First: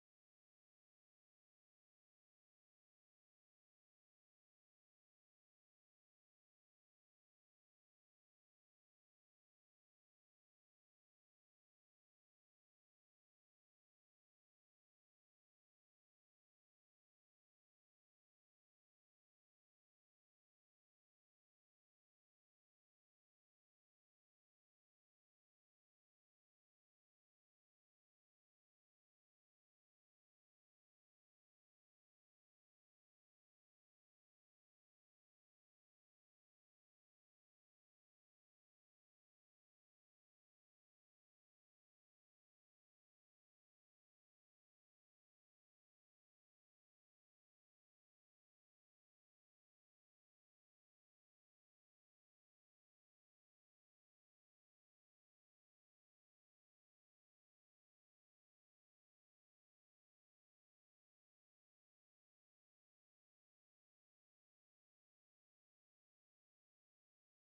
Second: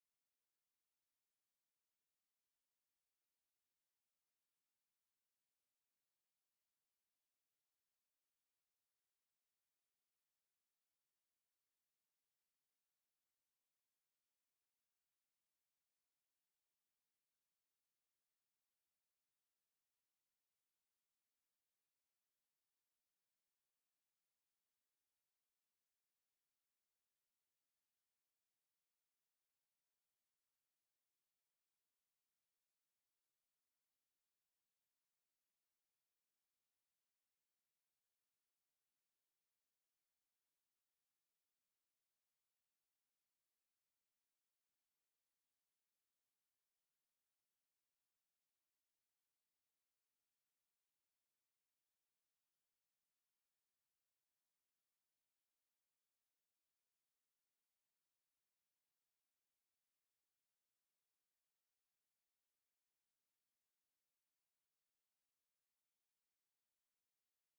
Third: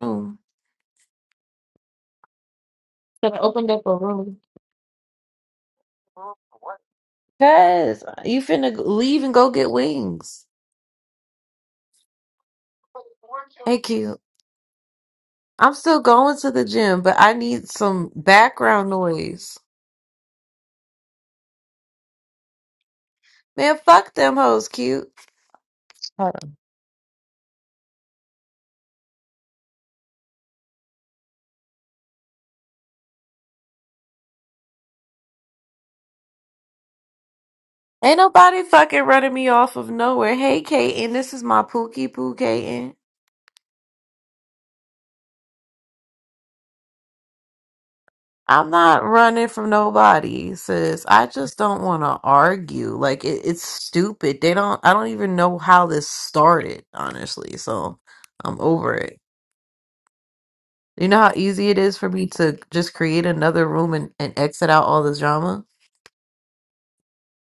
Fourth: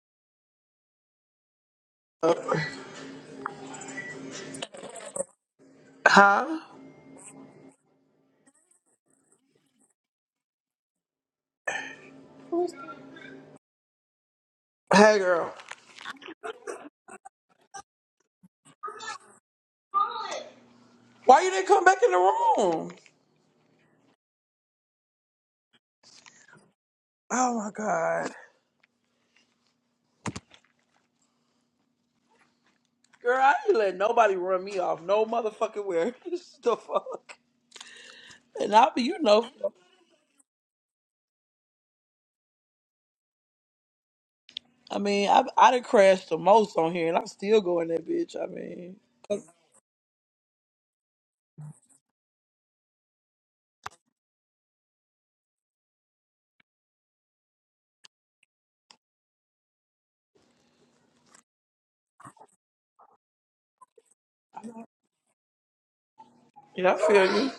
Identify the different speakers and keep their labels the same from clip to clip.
Speaker 1: room. Should have opened up a room.
Speaker 2: Huh?
Speaker 1: Cause you finna g- leave and go get wings. Thank you.
Speaker 2: Hey, girl.
Speaker 1: I'm still going to the gym, but I need some background noise.
Speaker 2: Why you didn't come back in the room?
Speaker 1: Man, fuck them hoes, cute. Hold on.
Speaker 2: Oh my god, girl, I ain't letting nobody run me off no motherfucking where. the fuck?
Speaker 1: Ain't nobody
Speaker 2: And I, be,
Speaker 1: fucking
Speaker 2: you
Speaker 1: running
Speaker 2: know,
Speaker 1: me off of nowhere. Hey, Kaden, this is my Pookie Poo Kaden.
Speaker 2: I mean, I I done crashed the most on here, and I'm still going that bitch. I
Speaker 1: I'm
Speaker 2: mean,
Speaker 1: not running from nobody, sis. I just don't want to argue. Like it, it's stupid. They don't. I don't even know how this started, honestly. So I'm over it. You know how easy it is for me to just create another room and, and exit out all this drama.
Speaker 2: yeah, I feel you.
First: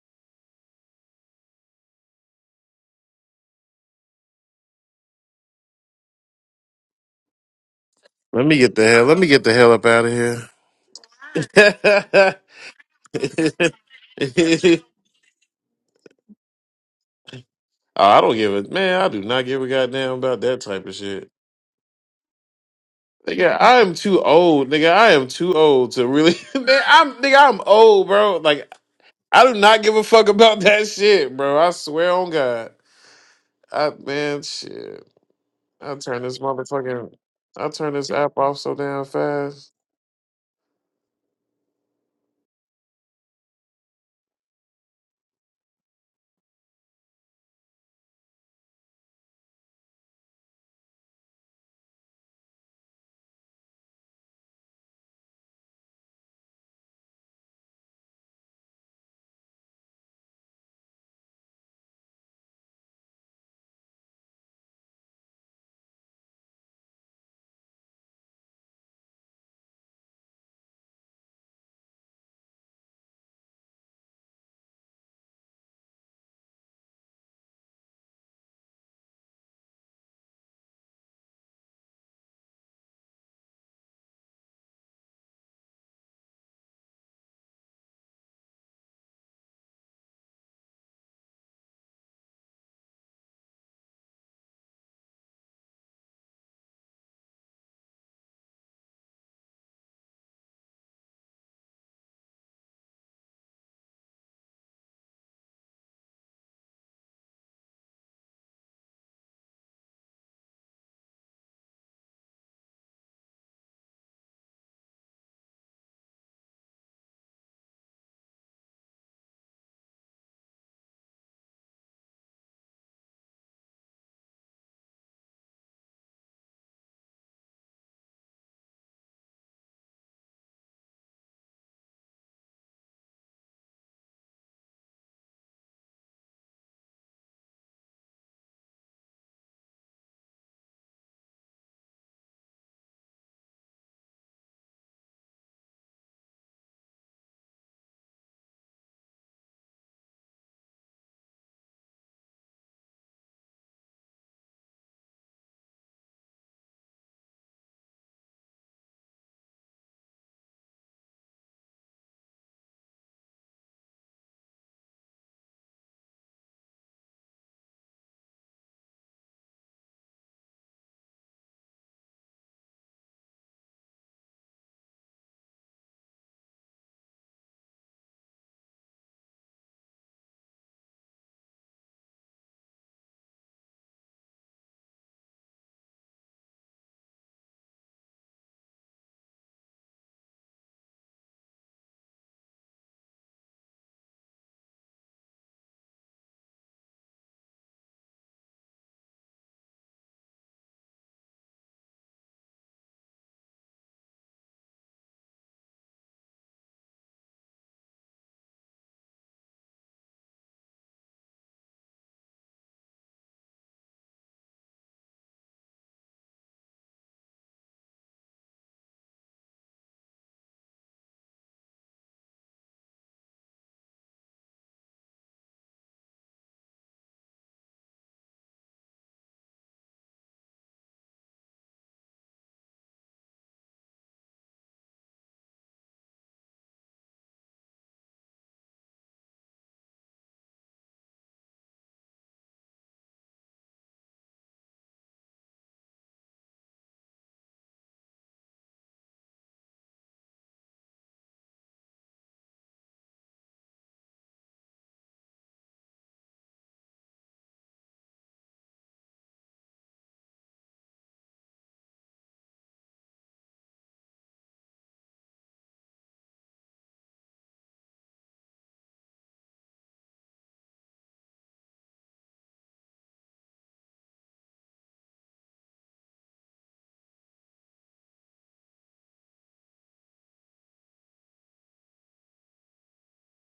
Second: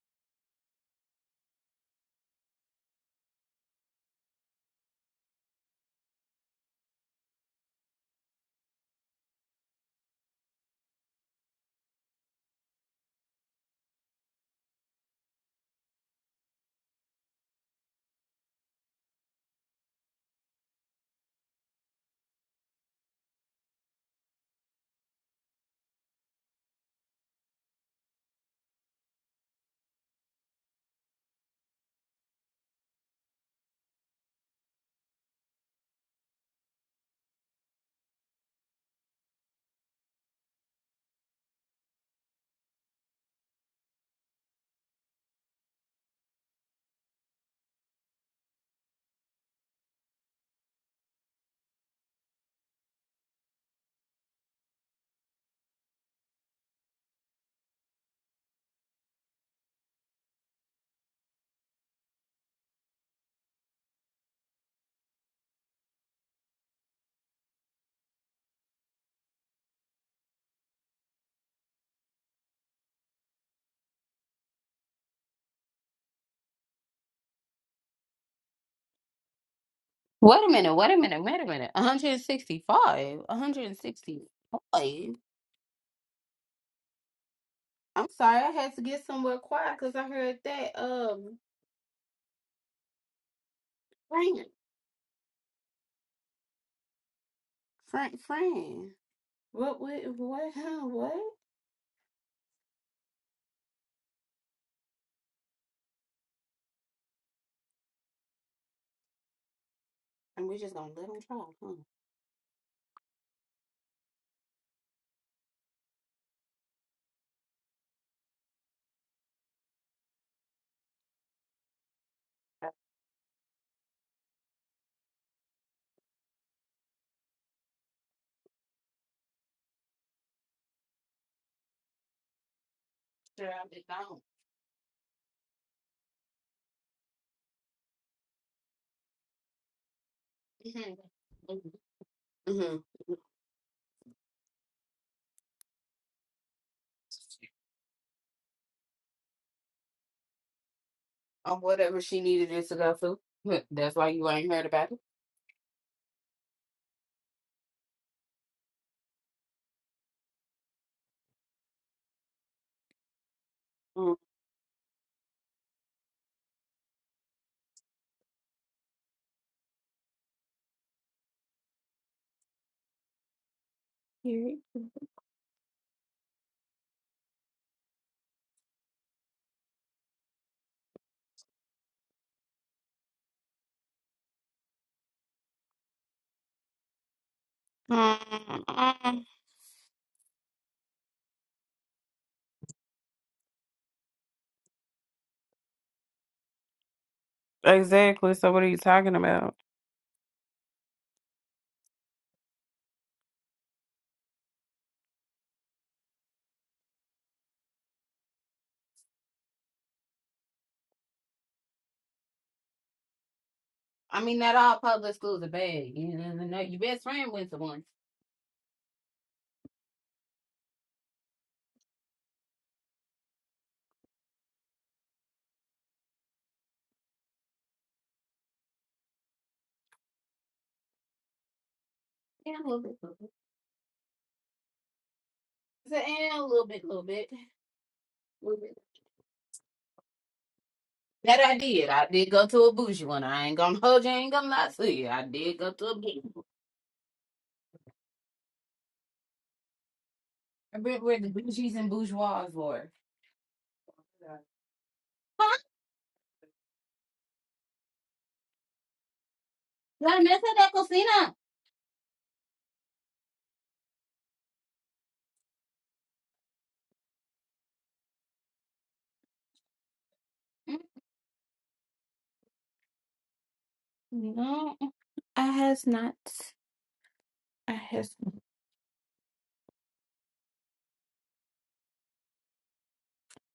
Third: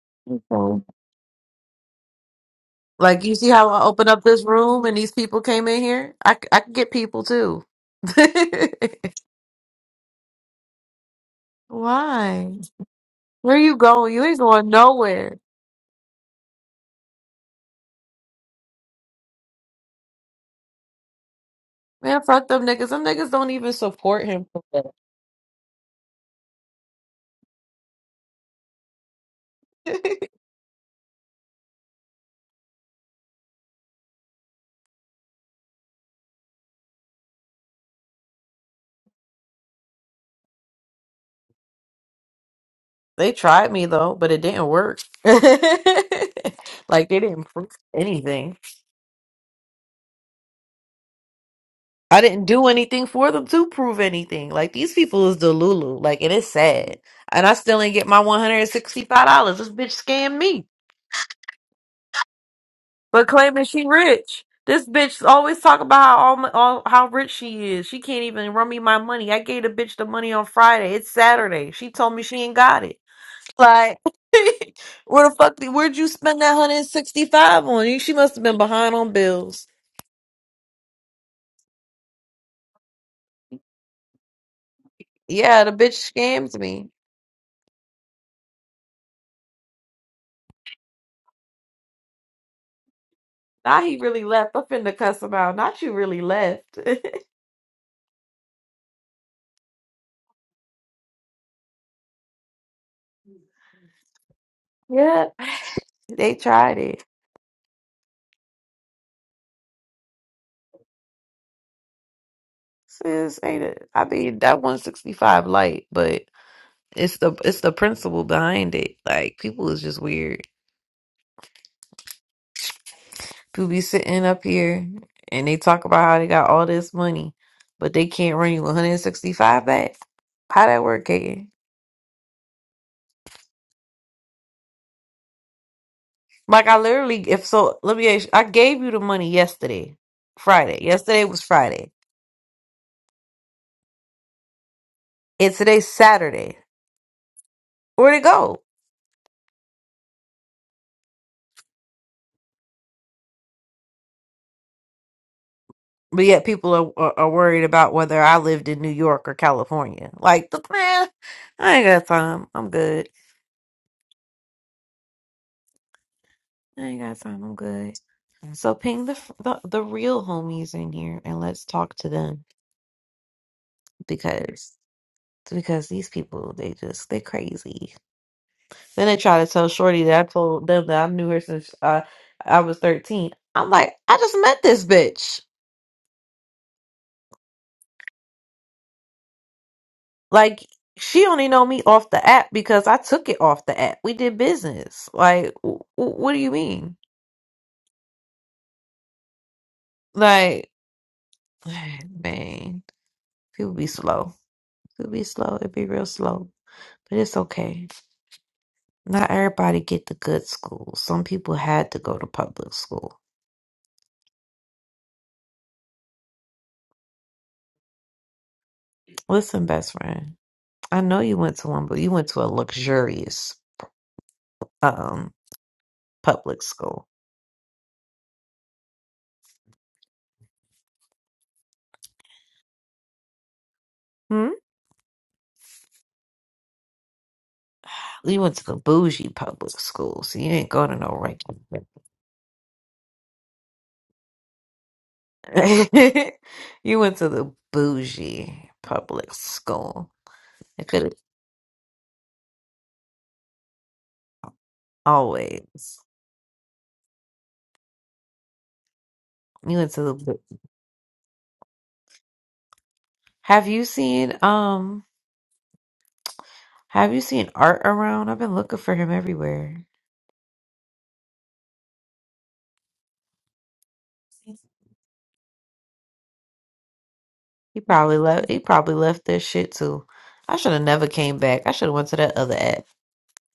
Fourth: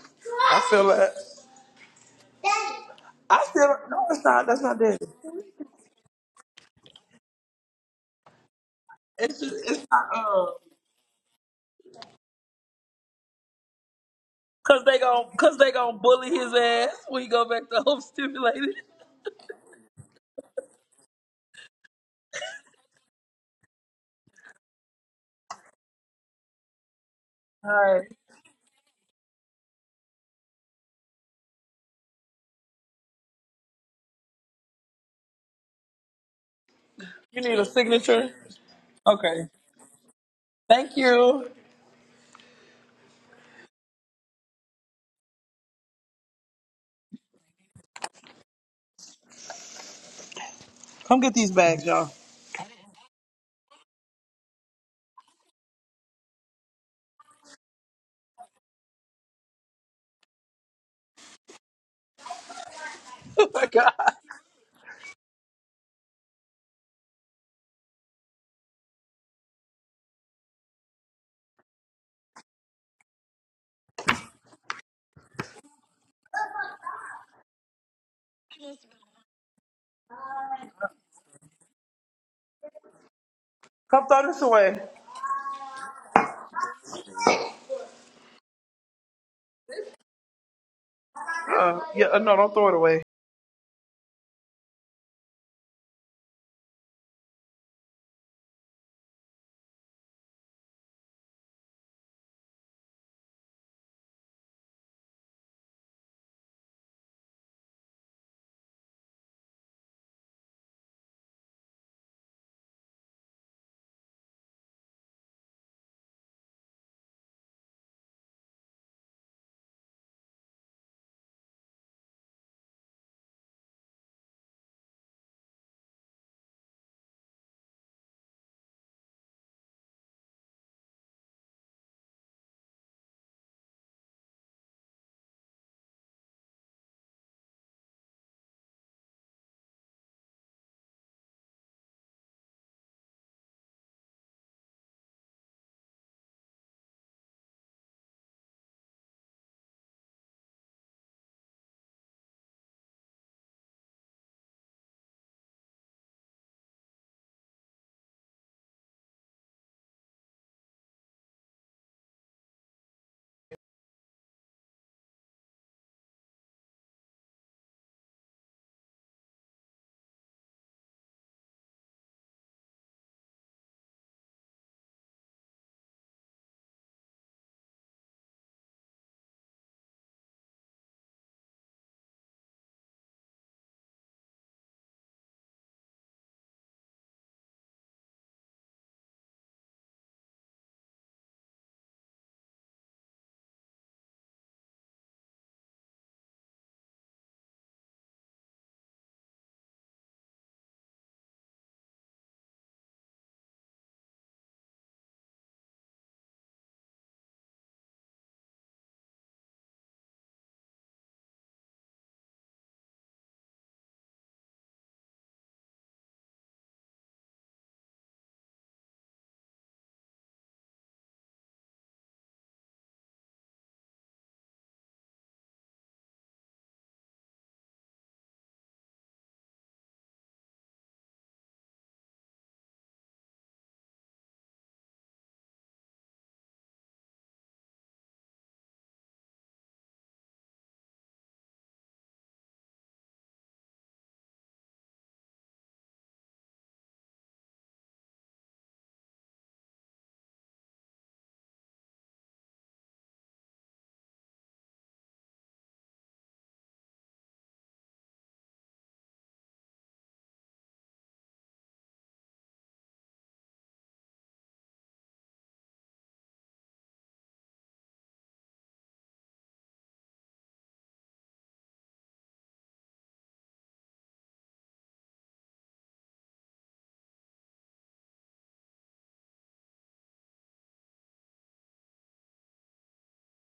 Speaker 2: I
Speaker 1: Mhm.
Speaker 2: feel that.
Speaker 1: Like you
Speaker 2: I
Speaker 1: see how
Speaker 2: feel
Speaker 1: I
Speaker 2: no,
Speaker 1: open
Speaker 2: it's
Speaker 1: up this
Speaker 2: not. That's not
Speaker 1: room and
Speaker 2: that.
Speaker 1: these people came in here. I c- I can get people too.
Speaker 3: Let me get the hell. Let me
Speaker 2: It's
Speaker 3: get the
Speaker 2: just
Speaker 3: hell
Speaker 2: it's
Speaker 3: up out
Speaker 2: not.
Speaker 3: of
Speaker 2: Uh,
Speaker 3: here.
Speaker 1: Why? Where you going? You ain't going
Speaker 2: cause they gon'
Speaker 1: nowhere,
Speaker 2: cause they gon' bully his ass when he go back to
Speaker 3: oh,
Speaker 2: home
Speaker 3: I don't give a
Speaker 2: stimulated.
Speaker 3: man. I do not give a goddamn about that type of shit.
Speaker 1: man. Fuck them niggas. Them niggas don't
Speaker 3: Nigga,
Speaker 1: even
Speaker 3: I am too
Speaker 1: support him. for
Speaker 3: old. Nigga, I am too old to really. man, I'm nigga. I'm
Speaker 2: All right,
Speaker 3: old, bro. Like I do not give
Speaker 1: that.
Speaker 3: a fuck about that shit, bro. I swear on God. I man, shit. I turn this motherfucking.
Speaker 2: you need a
Speaker 3: I turn this
Speaker 2: signature.
Speaker 3: app off so damn
Speaker 2: Okay.
Speaker 3: fast.
Speaker 2: Thank you.
Speaker 1: They tried me though, but it didn't work. like they didn't prove anything.
Speaker 2: Come get these bags, y'all.
Speaker 1: I didn't do anything for them to prove anything. Like these people is Delulu. Like it is sad, and I still ain't get my one hundred and sixty five dollars. This bitch scammed me, but
Speaker 2: Oh
Speaker 1: claiming
Speaker 2: my
Speaker 1: she
Speaker 2: God.
Speaker 1: rich. This bitch always talk about how all, my- all how rich she is. She can't even run me my money. I gave the bitch the money on Friday. It's Saturday. She told me she ain't got it. Like, where the fuck? Did, where'd you spend that hundred and sixty five on? You, she must have been behind on bills.
Speaker 4: Wait a minute, wait a minute, wait a minute. 165.
Speaker 2: Come throw this away.
Speaker 4: 165.
Speaker 1: Yeah, the bitch scammed me.
Speaker 4: I'm sorry, I had to get somewhere quiet because I heard that um
Speaker 2: Uh, yeah, uh, no, don't throw it away.
Speaker 1: Now he really
Speaker 4: Frank.
Speaker 1: left. I'm finna cuss him out. Not you really left.
Speaker 4: Frank Fran. What what what huh, what?
Speaker 1: Yeah, they tried it.
Speaker 4: And we're just gonna let him try, huh?
Speaker 1: Sis, ain't it? I mean, that one sixty five light, but it's the it's the principle behind it. Like, people is just weird. People be sitting up here and they talk about how they got all this money, but they can't run you one hundred and sixty five back. How that work, Kaden?
Speaker 4: Sure, I'm just gone.
Speaker 1: Like I literally, if so, let me. Ask, you, I gave you the money yesterday, Friday. Yesterday was
Speaker 4: Mm-hmm.
Speaker 1: Friday,
Speaker 4: Mm-hmm.
Speaker 1: and today's Saturday. Where'd it go?
Speaker 4: On whatever she needed it to go through. Huh, That's why you ain't heard about it.
Speaker 1: But yet people are, are are worried about whether I lived in New York or California. Like, the man, I ain't got time. I'm good.
Speaker 4: Mm.
Speaker 1: I ain't got time. I'm good. So ping the, the the real homies in here and let's talk to them
Speaker 4: Period.
Speaker 1: because because these people they just they crazy. Then they try to tell Shorty that I told them that I knew her since uh, I was 13. I'm like, I just met this bitch.
Speaker 4: Mm, mm.
Speaker 1: Like, she only know me off the app because I took it off the app. We did business. Like, w- w- what do you mean?
Speaker 4: Exactly. So what are you talking about?
Speaker 1: Like, man, people be slow. People be slow. It be real slow. But it's okay. Not everybody get the good school. Some people had to go to public school.
Speaker 4: I mean, not all public schools are bad. You know, know your best friend went to one.
Speaker 1: Listen, best friend, I know you went to one, but you went to a luxurious Um. public school.
Speaker 4: Yeah, a little bit, a little bit.
Speaker 1: Hmm?
Speaker 4: I said, yeah, a little bit, a little bit, a
Speaker 1: You went
Speaker 4: little
Speaker 1: to the
Speaker 4: bit.
Speaker 1: bougie public school, so you ain't go to no
Speaker 4: That I did. I did go to a bougie one. I ain't gonna hold you. I ain't gonna lie to you. I did go to a bougie.
Speaker 1: regular. you went to the bougie public school.
Speaker 4: I
Speaker 1: It could
Speaker 4: remember
Speaker 1: have
Speaker 4: where the bougies and bourgeois were. Huh?
Speaker 1: always. You went to the.
Speaker 4: La mesa
Speaker 1: bou-
Speaker 4: de cocina.
Speaker 1: Have you seen um? Have you seen Art around? I've been looking for him everywhere.
Speaker 4: Mm, No, I has not. I
Speaker 1: He
Speaker 4: has.
Speaker 1: probably left. He probably left this shit too. I should have never came back. I should have went to that other app.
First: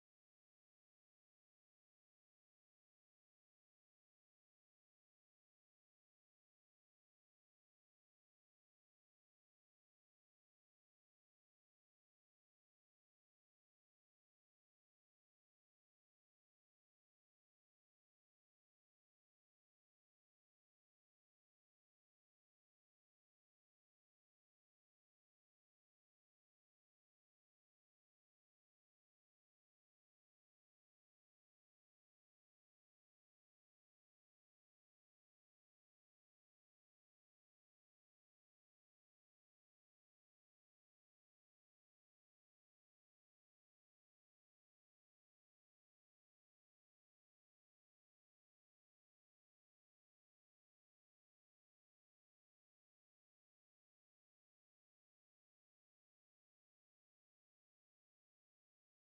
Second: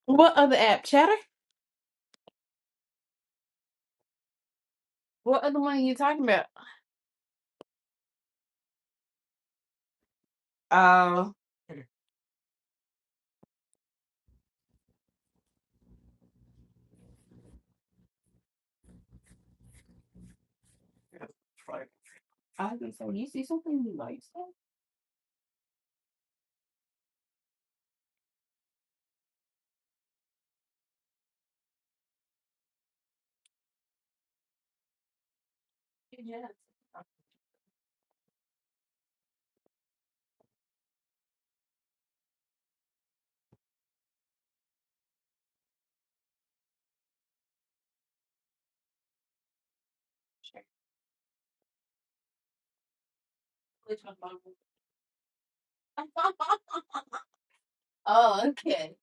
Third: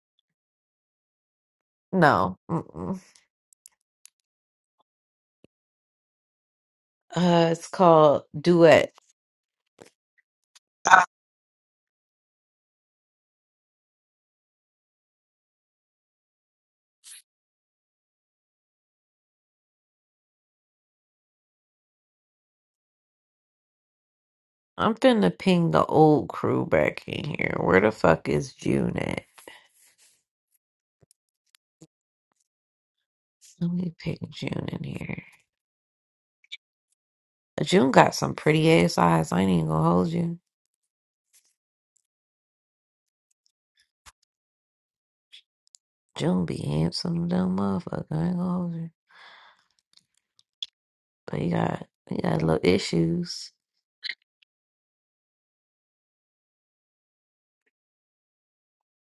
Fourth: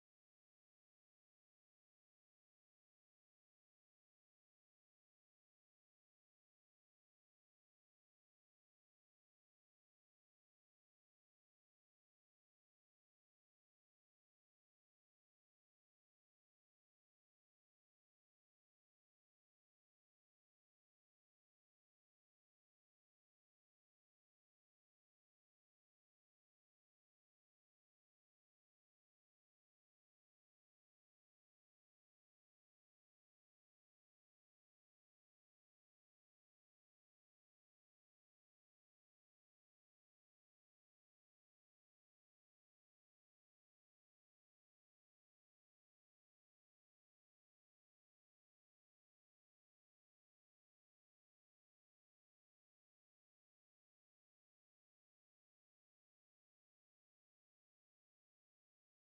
Speaker 4: What other app? Chatter.
Speaker 1: No. Mm-mm.
Speaker 4: What other one are you talking about?
Speaker 1: Uh, it's called Duet.
Speaker 4: Uh, I was gonna say, you see something you like?
Speaker 1: I'm finna ping the old crew back in here. Where the fuck is June at? Let me ping June in here.
Speaker 4: Yeah.
Speaker 1: June got some pretty ass eyes. I ain't even gonna hold you. June be handsome, dumb motherfucker. I ain't gonna hold you. But you got you got little issues.
Speaker 4: Oh, okay.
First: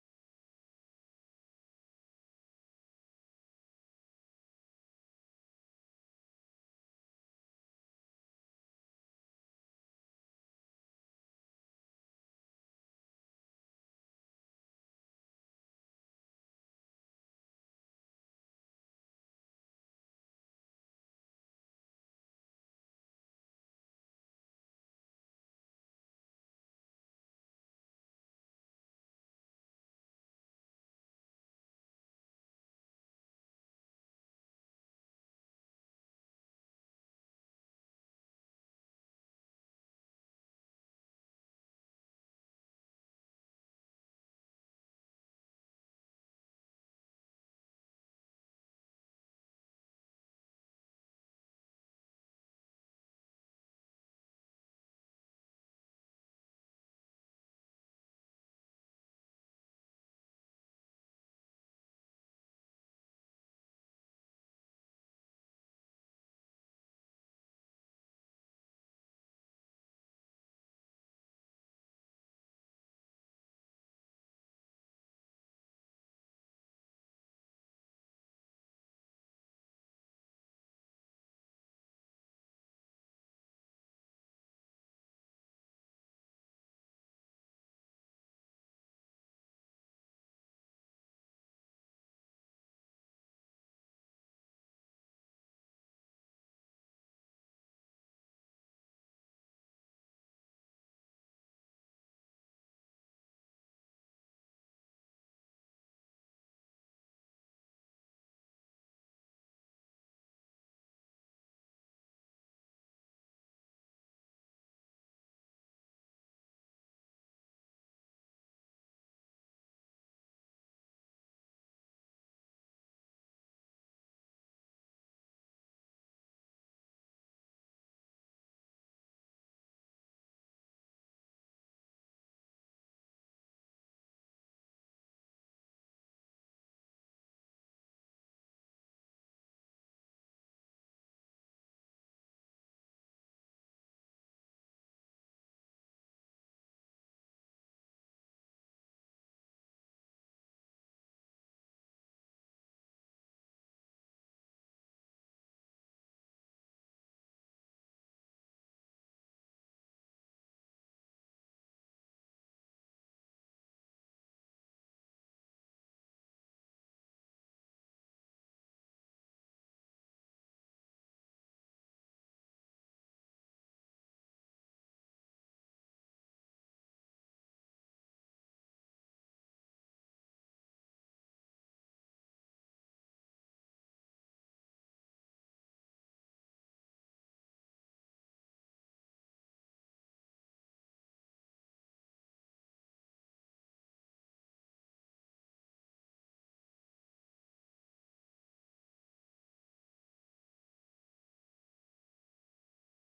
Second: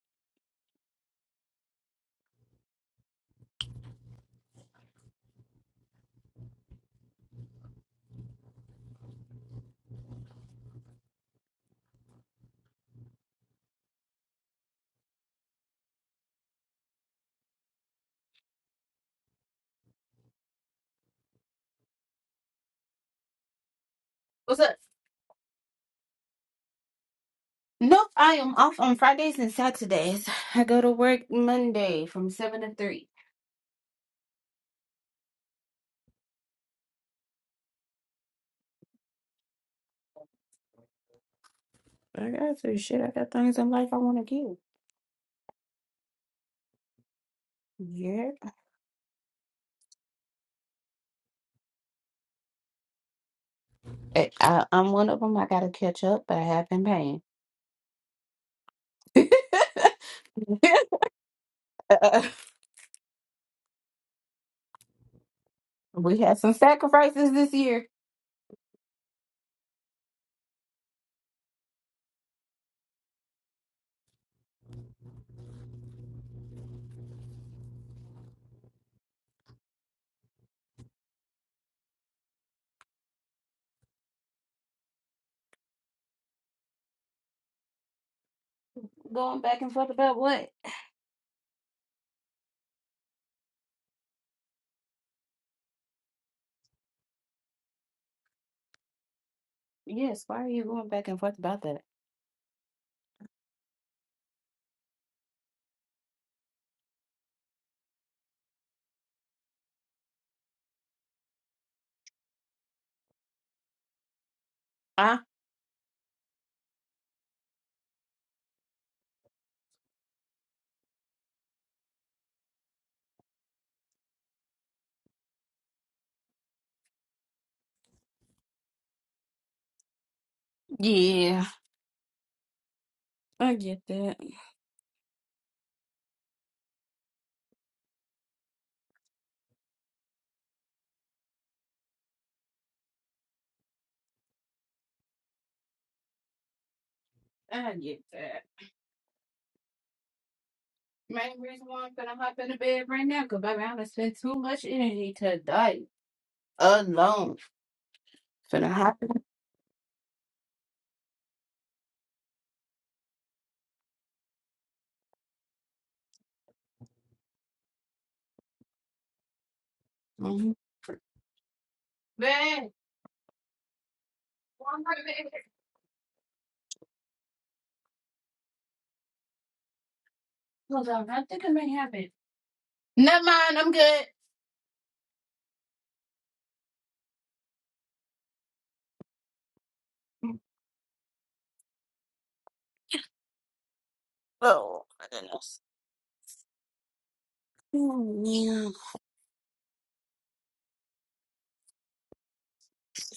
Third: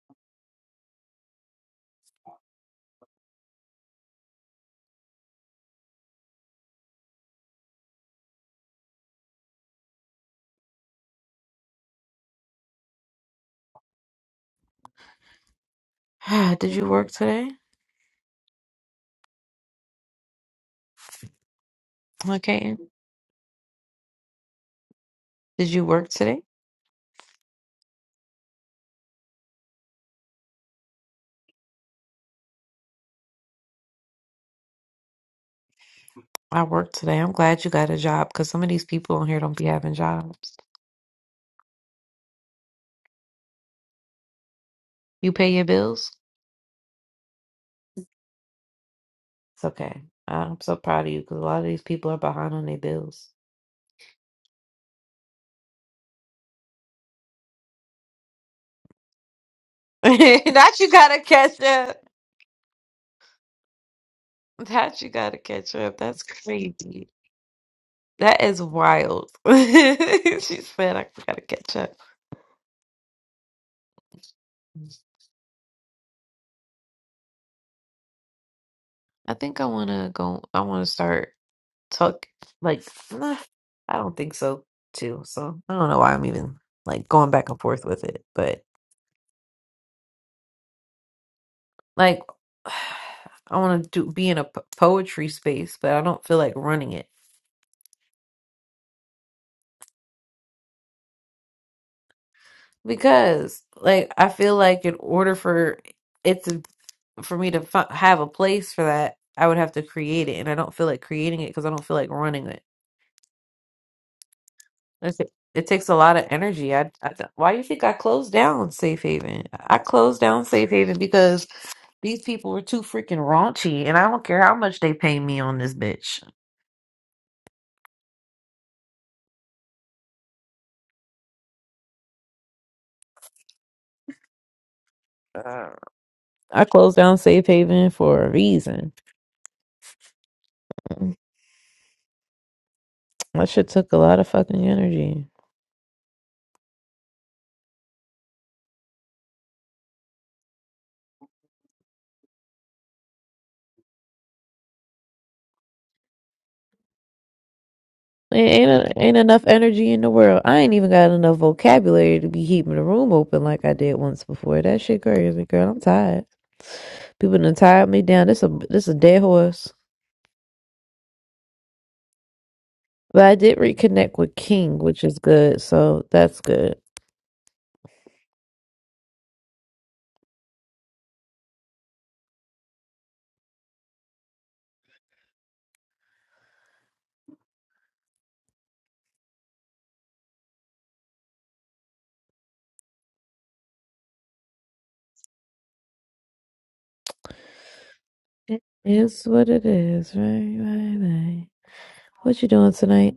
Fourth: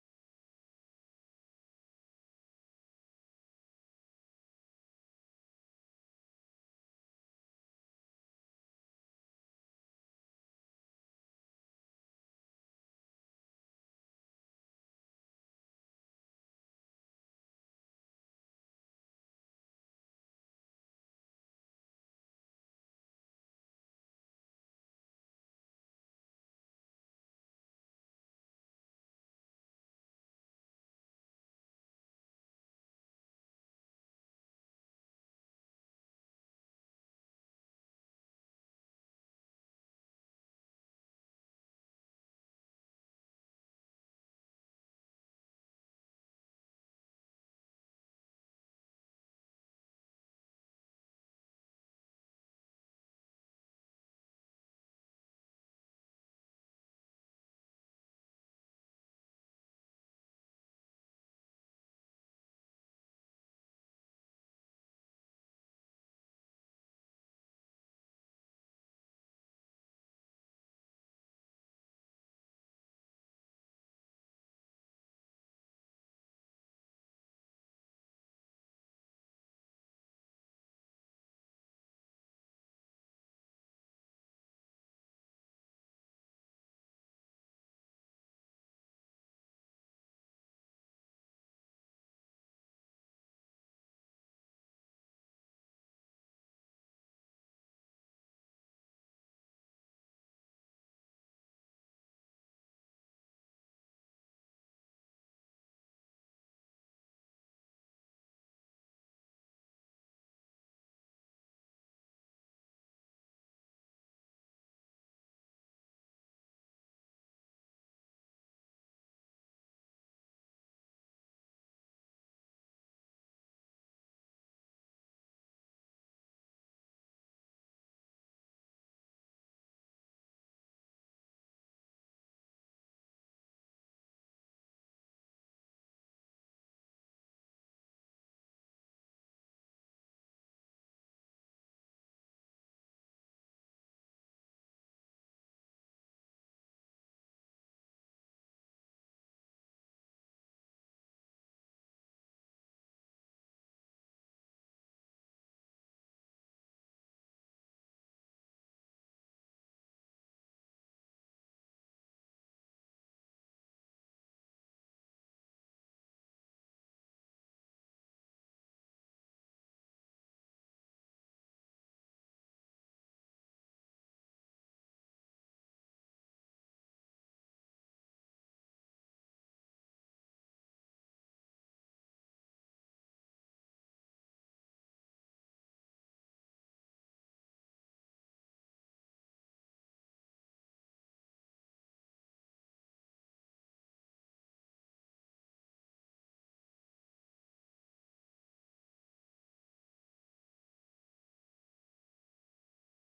Speaker 1: Did you work today? Okay.
Speaker 4: What's up?
Speaker 1: Did you work today?
Speaker 4: Nope, I am off on Fridays and Saturdays. I go to work Monday from 7 to 3.
Speaker 1: I worked today. I'm glad you got a job because some of these people on here don't be having jobs.
Speaker 4: I got some shit. I got things in life I want to do.
Speaker 1: You pay your bills?
Speaker 4: Yeah.
Speaker 1: It's okay. I'm so proud of you because a lot of these people are behind on their bills.
Speaker 4: I, I, I'm one of them. I got to catch up, but I have been paying.
Speaker 1: That you gotta catch up.
Speaker 4: Uh,
Speaker 1: That you gotta catch up.
Speaker 4: we
Speaker 1: That's
Speaker 4: had some
Speaker 1: crazy.
Speaker 4: sacrifices this year.
Speaker 1: That is wild. She said I gotta catch up. I think I wanna go I wanna start talk like nah, I don't think so too. So I don't know why I'm even like going back and forth with it. But
Speaker 4: Going back and forth about what?
Speaker 1: like I wanna do be in a p- poetry space, but I don't feel like running it.
Speaker 4: Yes, why are you going back and forth about that?
Speaker 1: Because like I feel like in order for it to for me to fi- have a place for that, I would have to create it, and I don't feel like creating it because I don't feel like running it. That's
Speaker 4: Ah,
Speaker 1: it. It takes a lot of energy. I, I th- why do you think I closed down Safe Haven? I closed down Safe Haven because these people were too freaking raunchy, and I don't care how much they pay me on this bitch.
Speaker 4: yeah. I get that.
Speaker 1: Uh, I closed down Safe Haven for a reason. That shit took a lot of fucking energy.
Speaker 4: I get that. Main reason why I'm gonna hop in the bed right now, cause baby, I'm gonna spend too much energy to die alone.
Speaker 1: It
Speaker 4: Finna
Speaker 1: Ain't
Speaker 4: hop in.
Speaker 1: ain't enough energy in the world. I ain't even got enough vocabulary to be keeping the room open like I did once before. That shit crazy, girl. I'm tired. People done tired me down. This a this a dead horse.
Speaker 4: Mm-hmm. Bed.
Speaker 1: But I did reconnect with King,
Speaker 4: One more
Speaker 1: which is
Speaker 4: bed.
Speaker 1: good. So that's good.
Speaker 4: Hold on, I think I may have it. Never mind, I'm good. Oh, my goodness. Oh,
Speaker 1: It
Speaker 4: yeah.
Speaker 1: is what it is, right? Right, right. What you doing tonight?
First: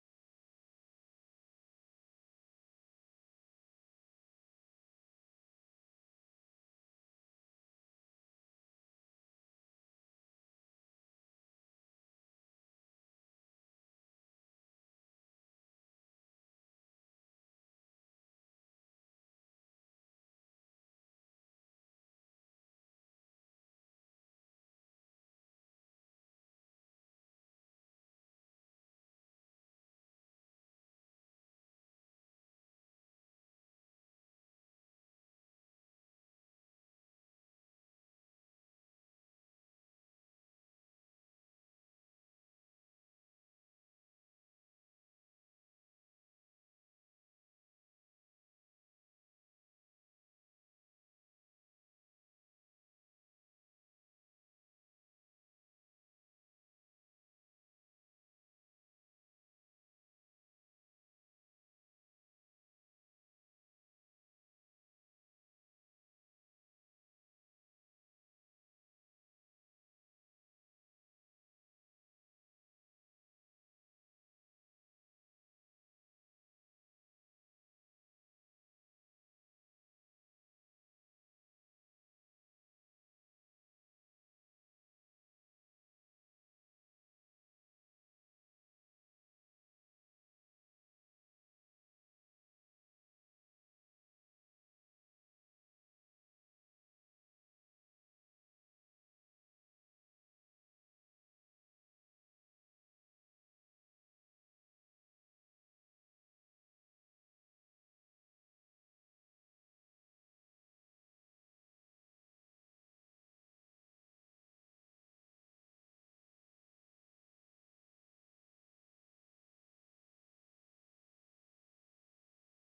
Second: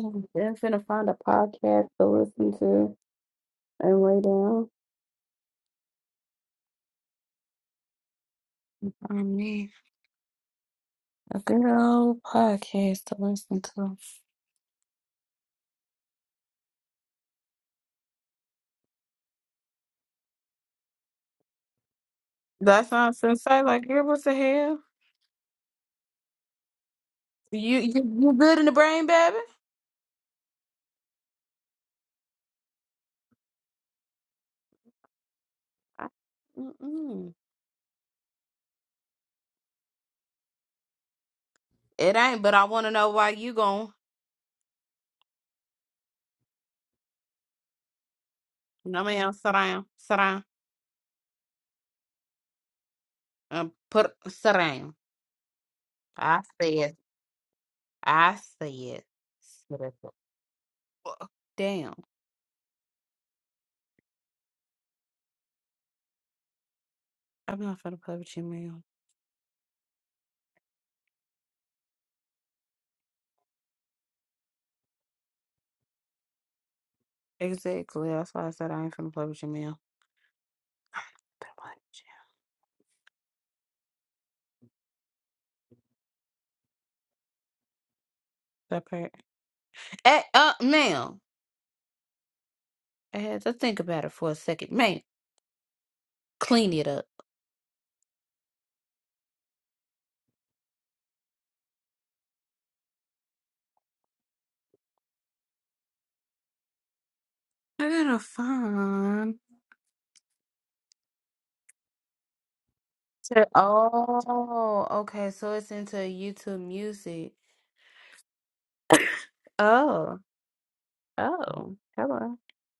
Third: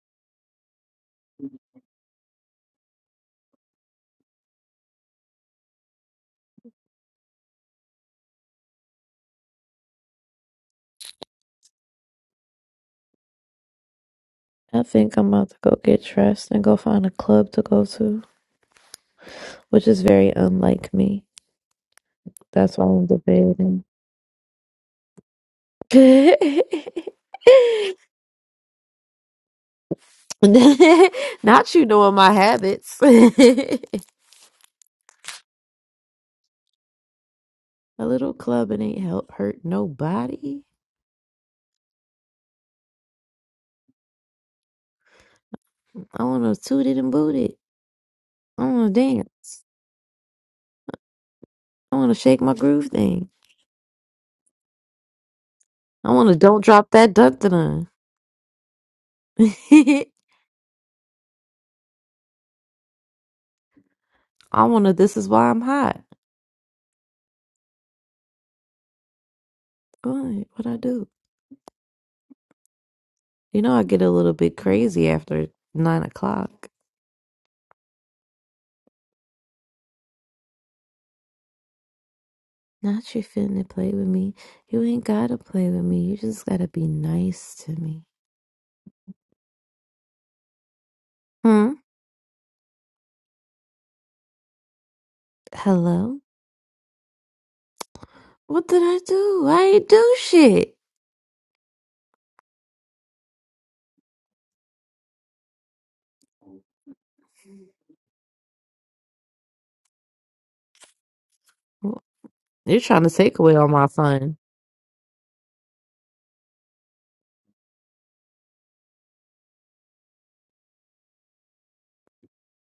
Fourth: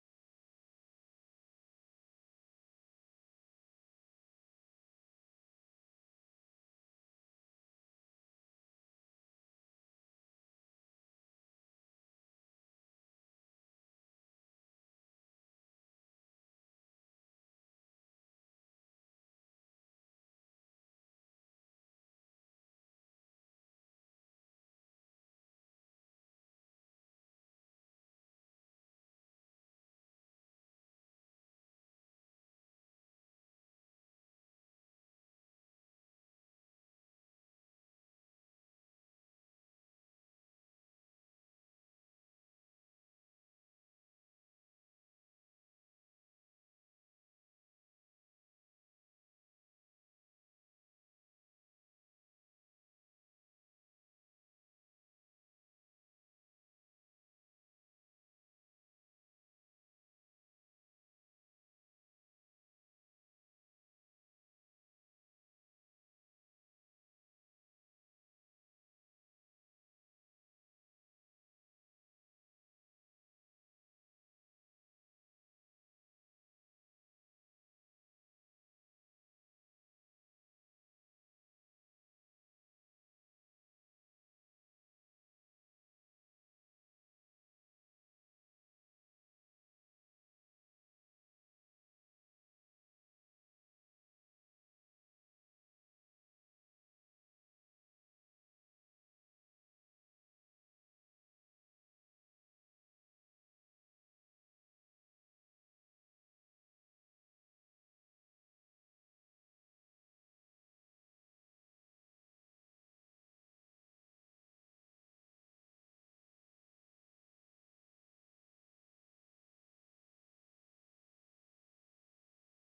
Speaker 4: I'm finna find a podcast to listen to and lay down. I mean, a good old podcast to listen to.
Speaker 1: I think I'm about to go get dressed and go find a club to go to, which is very unlike me. That's why
Speaker 4: That
Speaker 1: I'm
Speaker 4: sounds insane.
Speaker 1: debating.
Speaker 4: Like, girl, what the hell? You, you, you good in the brain, baby?
Speaker 1: Not you knowing my habits. a
Speaker 4: I- Mm-mm.
Speaker 1: little club and ain't help hurt nobody.
Speaker 4: It ain't, but I want to know why you going.
Speaker 1: I want to toot it and boot it. I want to
Speaker 4: No, ma'am. Sit
Speaker 1: dance.
Speaker 4: down. Sit down.
Speaker 1: I want to shake my groove thing.
Speaker 4: Um, put sit down.
Speaker 1: I want to
Speaker 4: I
Speaker 1: don't drop
Speaker 4: said.
Speaker 1: that dun dun.
Speaker 4: I said. Sit the fuck down.
Speaker 1: I want to. This is why I'm hot.
Speaker 4: I'm not finna play with you, ma'am.
Speaker 1: What? What I do? You know I get a little bit crazy after nine o'clock.
Speaker 4: Exactly. That's why I said I ain't finna play with you, ma'am. Put a button
Speaker 1: Not you finna play with me. You ain't gotta play with me. You just gotta be nice to me.
Speaker 4: That part. Hey, uh, ma'am.
Speaker 1: Hmm?
Speaker 4: I had to think about it for a second, ma'am.
Speaker 1: Hello?
Speaker 4: Clean it up.
Speaker 1: What did I do? I ain't do shit.
Speaker 4: I gotta find.
Speaker 1: You're trying to take
Speaker 4: So-
Speaker 1: away all my fun.
Speaker 4: Oh, okay. So it's into YouTube Music. Oh, oh, hello.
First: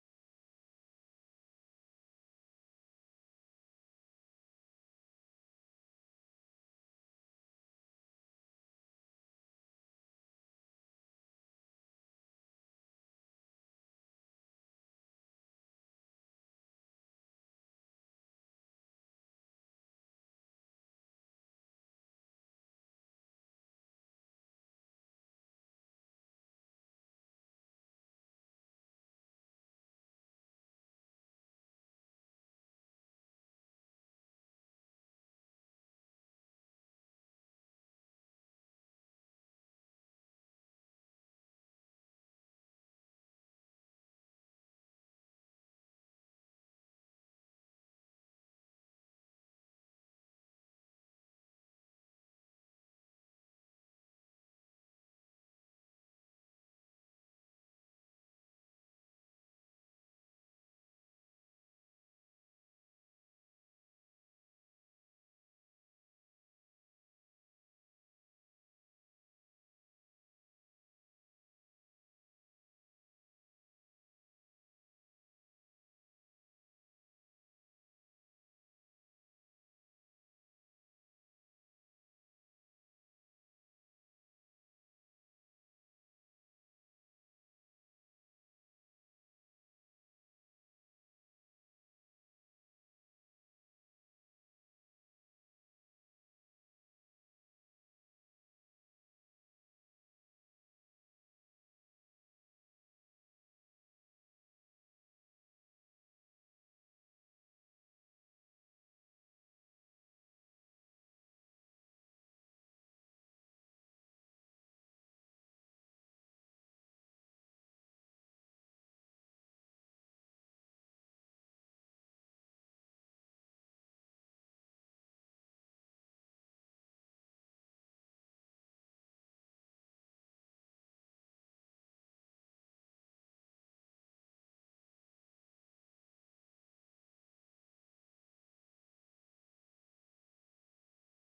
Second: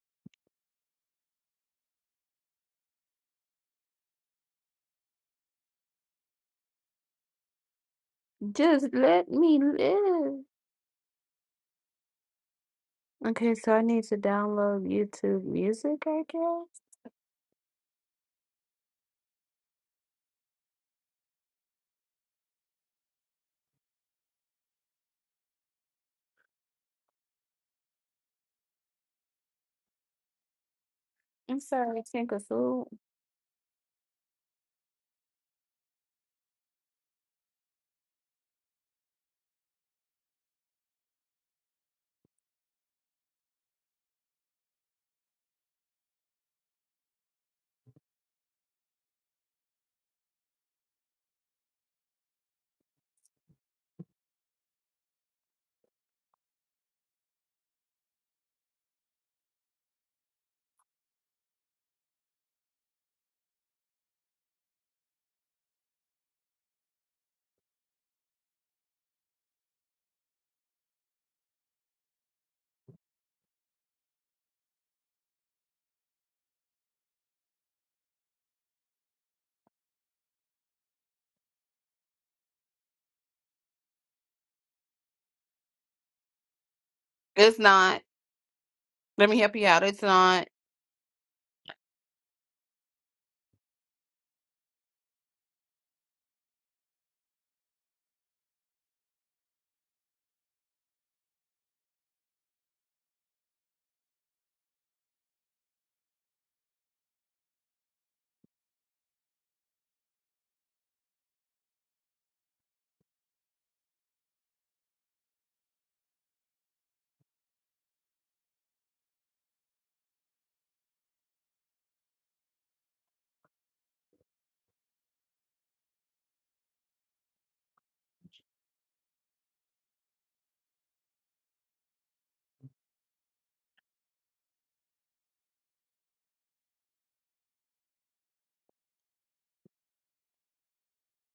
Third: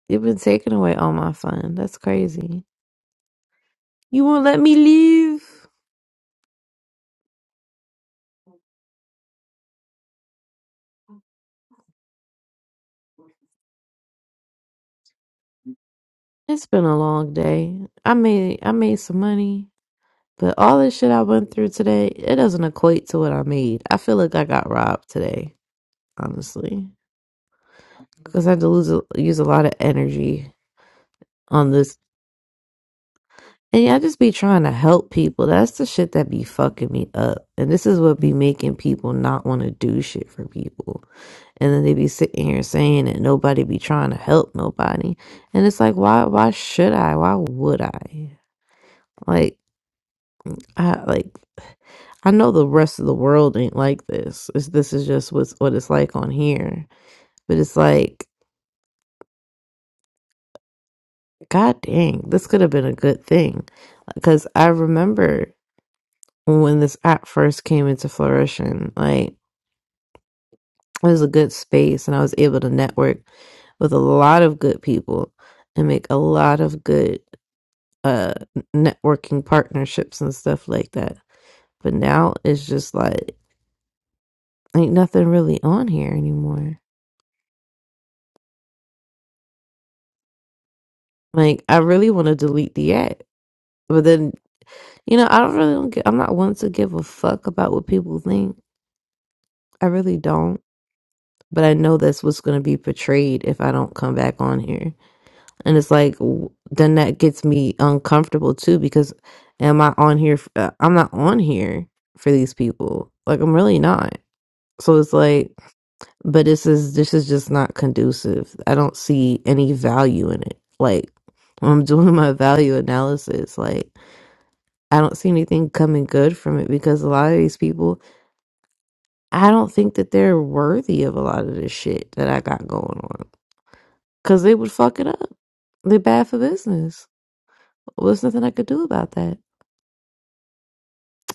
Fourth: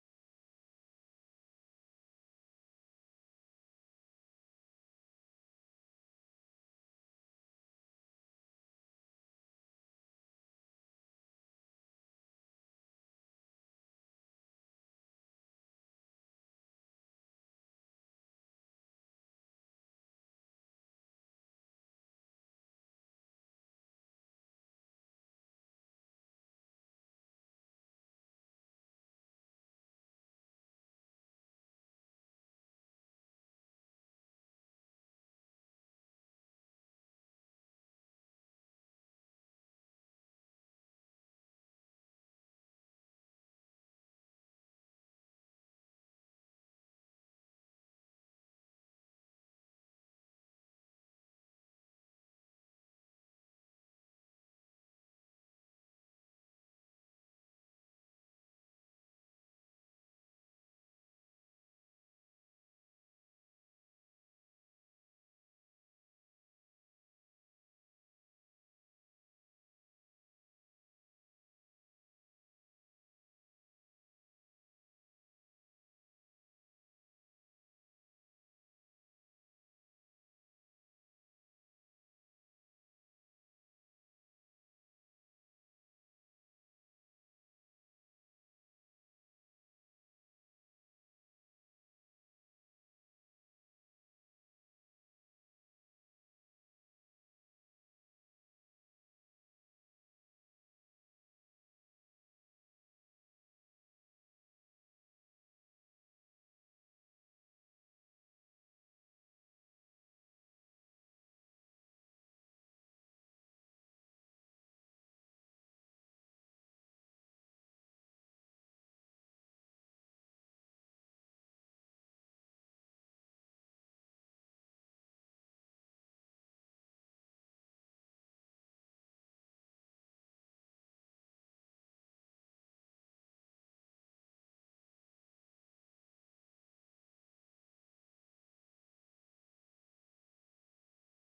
Speaker 1: You've been taking away all my fun. That's crazy. You won't let me leave.
Speaker 4: Just let me live. Okay, so I need to download YouTube Music, I
Speaker 1: It's
Speaker 4: guess.
Speaker 1: been a long day. I made I made some money. But all this shit I went through today, it doesn't equate to what I made. I feel like I got robbed today, honestly. because I had to lose a, use a lot of energy
Speaker 4: I'm
Speaker 1: on this.
Speaker 4: sorry, Tinkerfool.
Speaker 1: And yeah, I just be trying to help people. That's the shit that be fucking me up. And this is what be making people not want to do shit for people. And then they be sitting here saying that nobody be trying to help nobody. And it's like, why? Why should I? Why would I? Like, I like. I know the rest of the world ain't like this. It's, this is just what's, what it's like on here. But it's like, god dang, this could have been a good thing because I remember when this app first came into flourishing. Like it was a good space and I was able to network with a lot of good people and make a lot of good uh networking partnerships and stuff like that. But now it's just like ain't nothing really on here anymore.
Speaker 4: It's not. Let me help you out. It's not.
Speaker 1: Like I really want to delete the app. But then, you know, I don't really don't get, I'm not one to give a fuck about what people think. I really don't. But I know that's what's going to be portrayed if I don't come back on here and it's like w- then that gets me uncomfortable too because am i on here f- uh, i'm not on here for these people like i'm really not so it's like but this is this is just not conducive i don't see any value in it like when i'm doing my value analysis like i don't see anything coming good from it because a lot of these people i don't think that they're worthy of a lot of this shit that i got going on because they would fuck it up they're bad for business Well, there's nothing I could do about that.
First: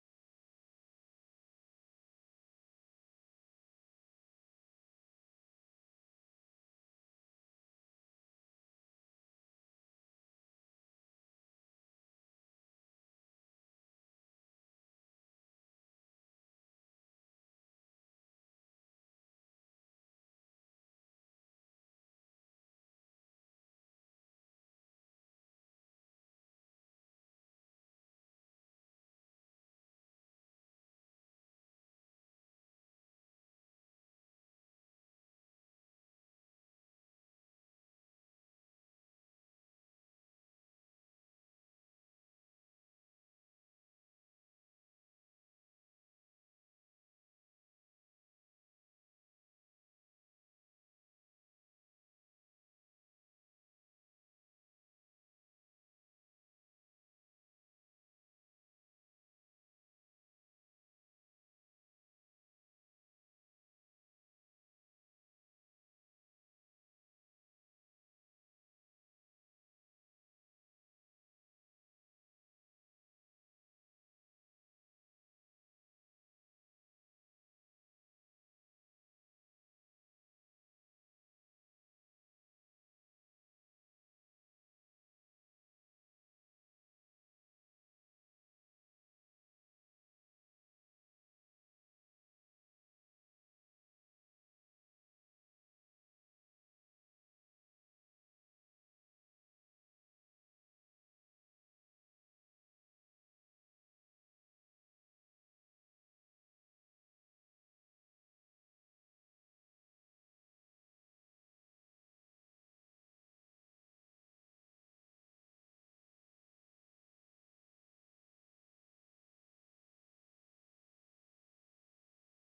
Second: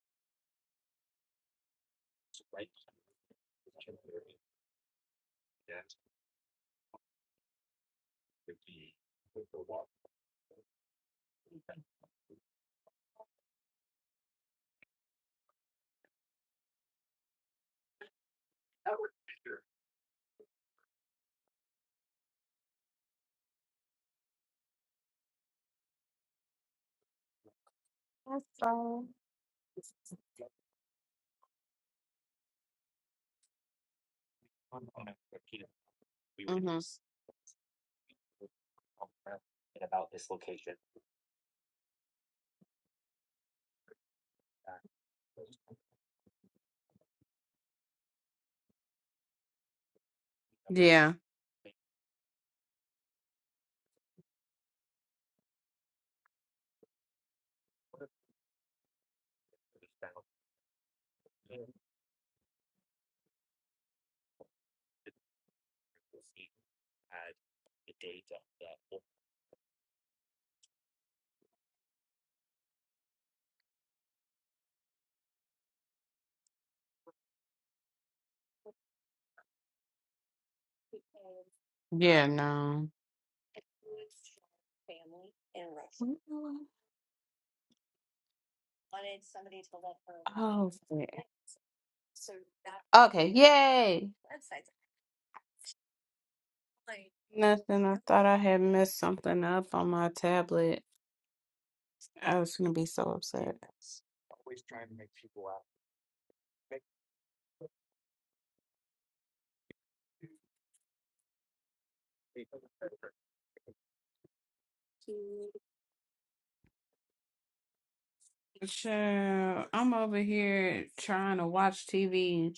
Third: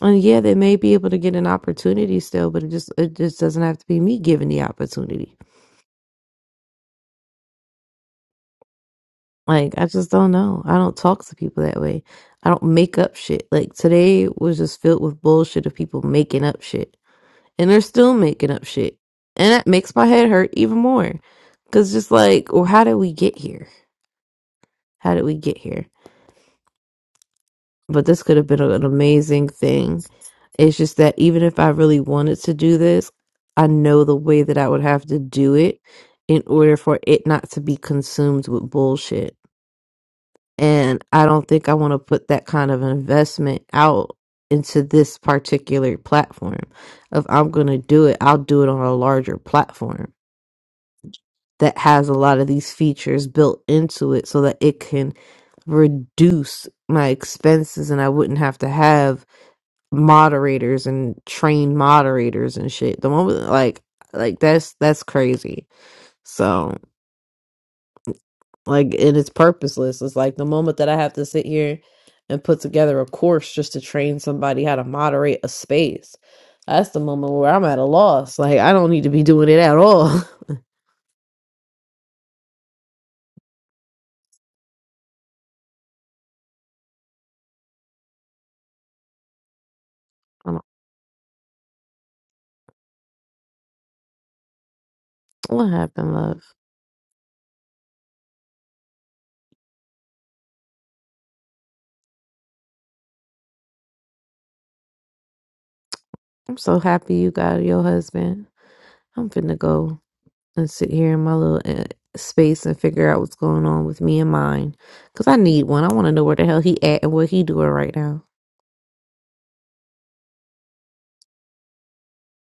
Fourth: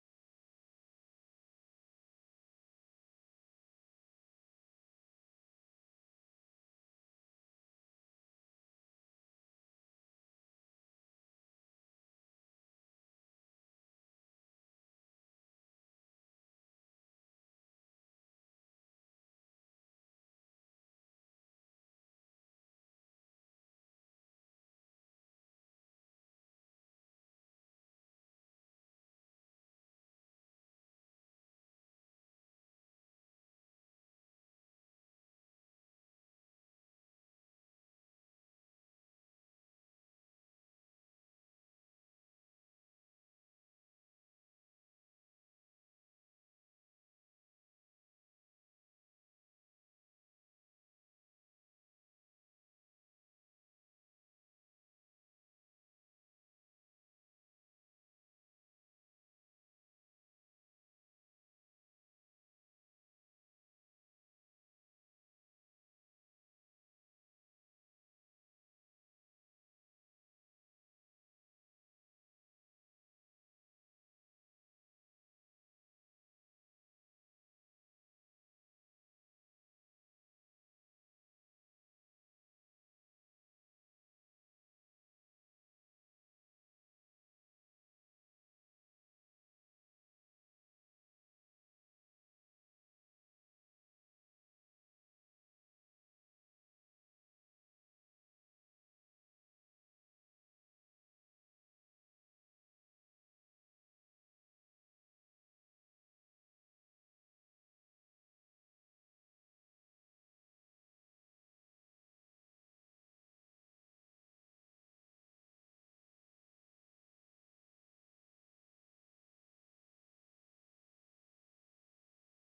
Speaker 1: And yeah, they may be able to get an opportunity still, but it just it just doesn't have to be me giving the opportunity. Like I just don't know. I don't talk to people that way. I don't make up shit. Like today was just filled with bullshit of people making up shit, and they're still making up shit, and that makes my head hurt even more. Cause just like, well, how did we get here? How did we get here? but this could
Speaker 4: That's
Speaker 1: have been an
Speaker 4: all.
Speaker 1: amazing thing. It's just that even if I really wanted to do this, I know the way that I would have to do it in order
Speaker 4: hmm
Speaker 1: for it not to be consumed with bullshit. And I don't think I want to put that kind of investment out into this particular platform. If I'm going to do it, I'll do it on a larger platform
Speaker 4: Yeah.
Speaker 1: that has a lot of these features built into it so that it can reduce my expenses and I wouldn't have to have moderators and trained moderators and shit. The moment like like that's that's crazy. So like and it's purposeless. It's like the moment that I have to sit here and put together a course just to train somebody how to moderate a space. That's the moment where I'm at a loss. Like I don't need to be doing it at all.
Speaker 4: Yeah, no. Mm.
Speaker 1: I'm-
Speaker 4: Oh, yeah. okay. Yay.
Speaker 1: what happened, love?
Speaker 4: Nothing. I thought I had messed something up on my tablet. I was gonna be so upset.
Speaker 1: I'm so happy you got your husband. I'm finna go. and sit here in my little uh, space and figure out what's going on with me and mine. Cause I need one. I want to know where the hell he at and what he doing right now.
Speaker 4: Sure. I'm over here trying to watch TV.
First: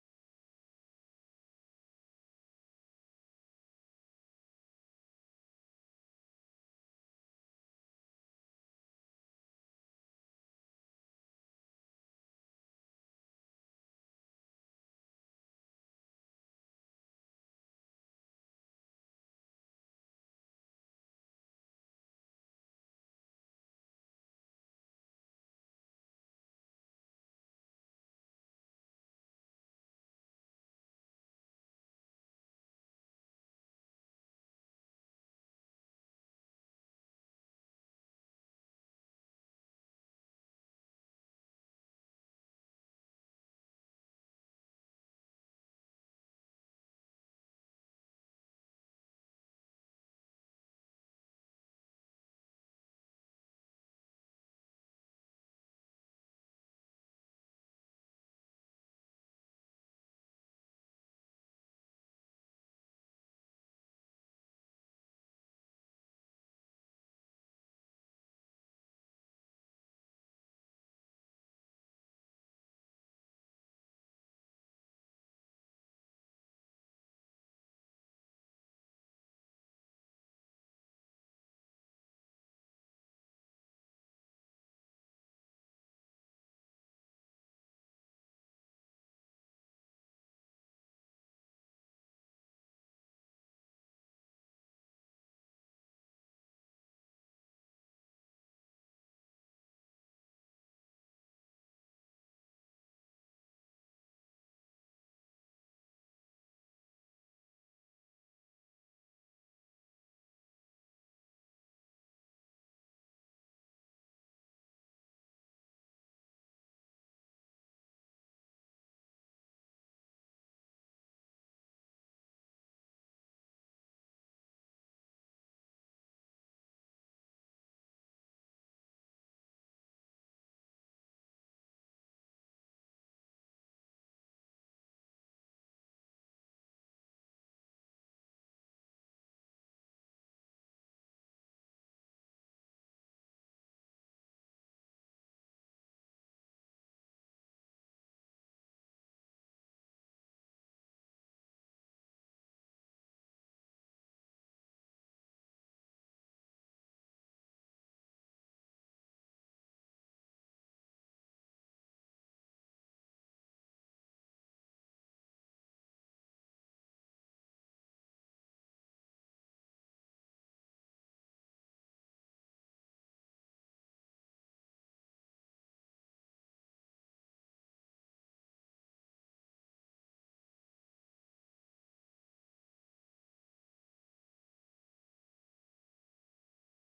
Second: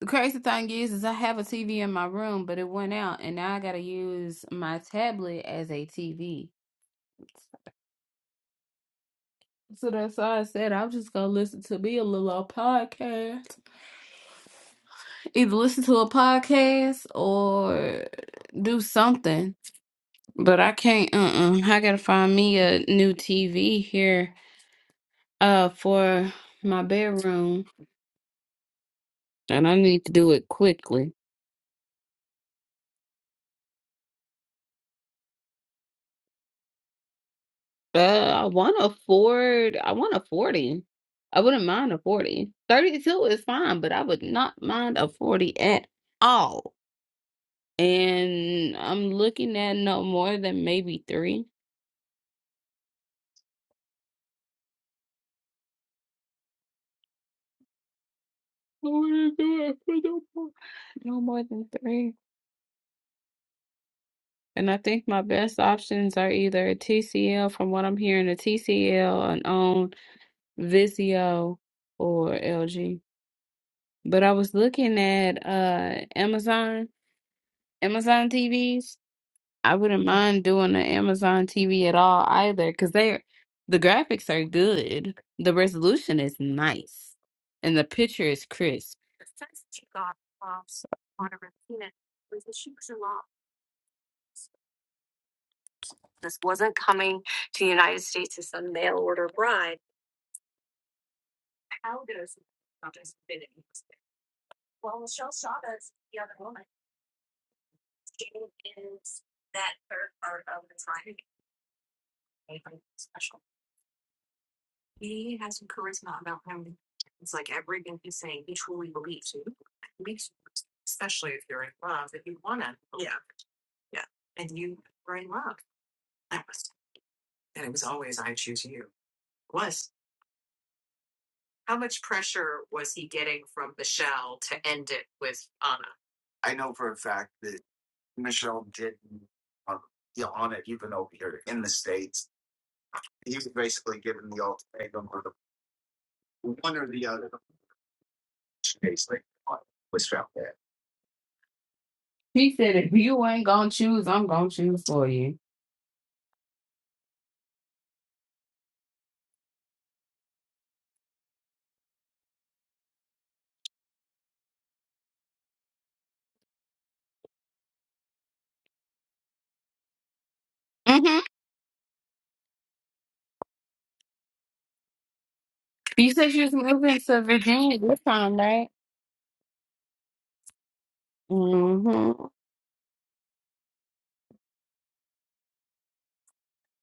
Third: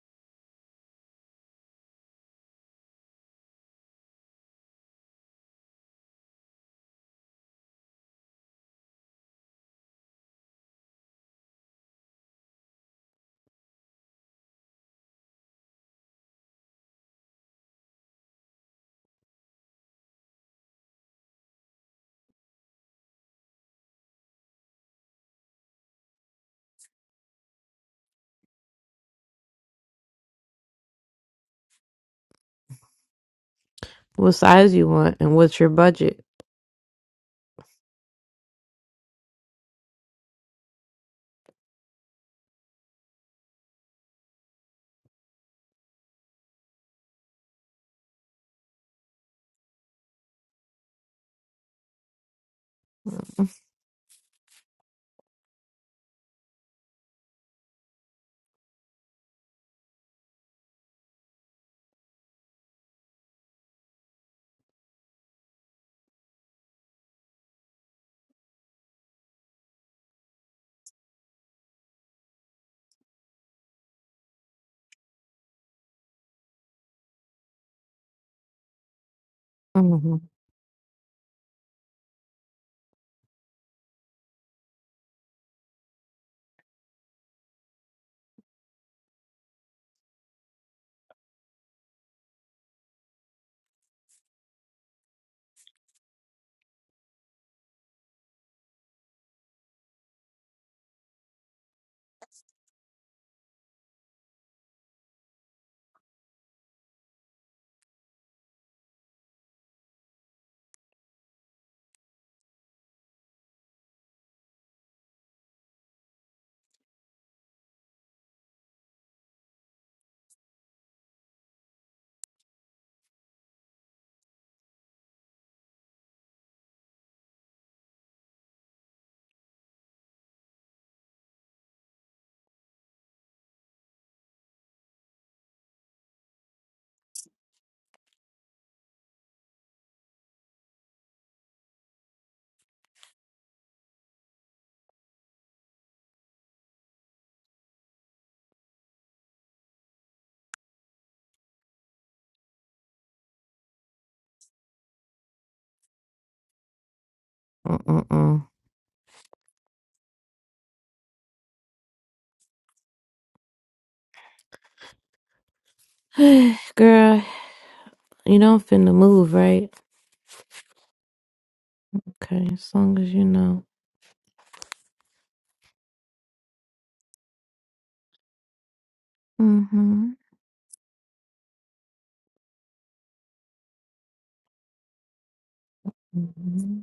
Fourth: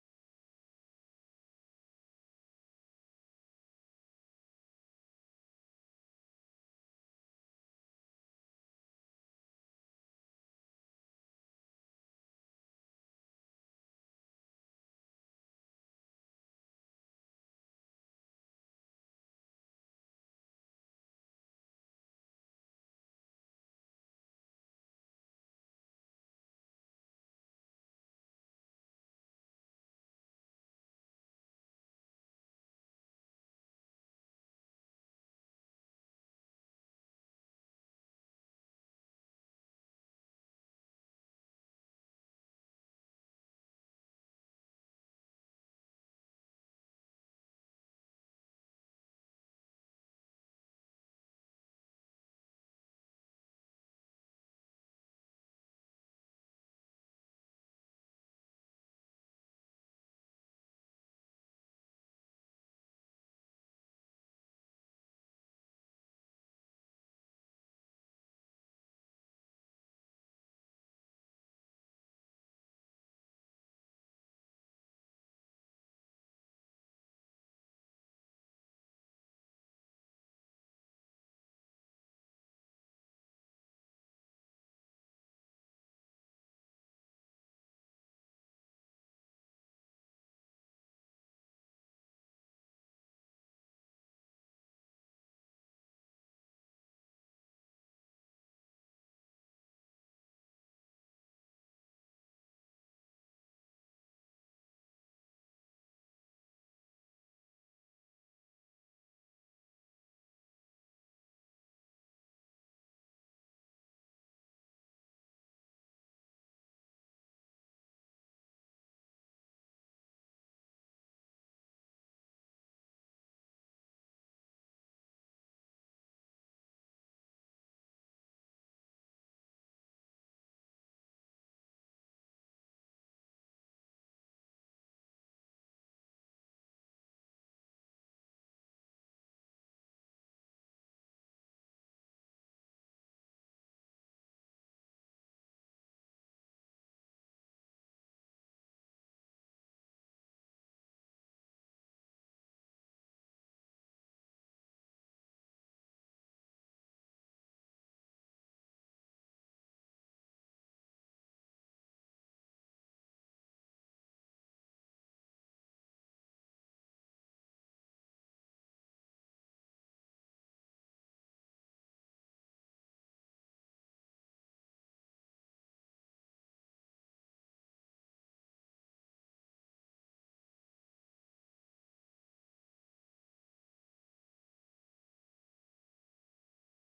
Speaker 4: The crazy thing is, is I have a TV in my room, but it went out, and now I gotta use my tablet as a TV. So that's why I said I'm just gonna listen to me a little old podcast. Either listen to a podcast or do something. But I can't. Uh. uh I gotta find me a new TV here. Uh, for my bedroom, and I need to do it quickly.
Speaker 1: What size you want and what's your budget?
Speaker 4: Uh, I want a Ford. I want a forty. I wouldn't mind a forty. Thirty-two is fine, but I would not mind a forty at all. and I'm looking at no more than maybe three. I wouldn't do it for no more, no more than three. And I think my best options are either a TCL, from what I'm hearing, a TCL, an own Vizio, or LG. But I was looking at uh Amazon, Amazon TVs. I wouldn't
Speaker 1: Mm-hmm.
Speaker 4: mind doing an Amazon TV at all either, because they're the graphics are good. The resolution is nice and the picture is crisp. He said, if you ain't gonna choose, I'm gonna choose for you.
Speaker 1: Mm-mm-mm. Girl, you don't finna move, right?
Speaker 4: hmm
Speaker 1: Okay, as long as you know.
Speaker 4: You said she was moving to Virginia this time, right?
Speaker 1: Mm-hmm.
Speaker 4: hmm
Speaker 1: hmm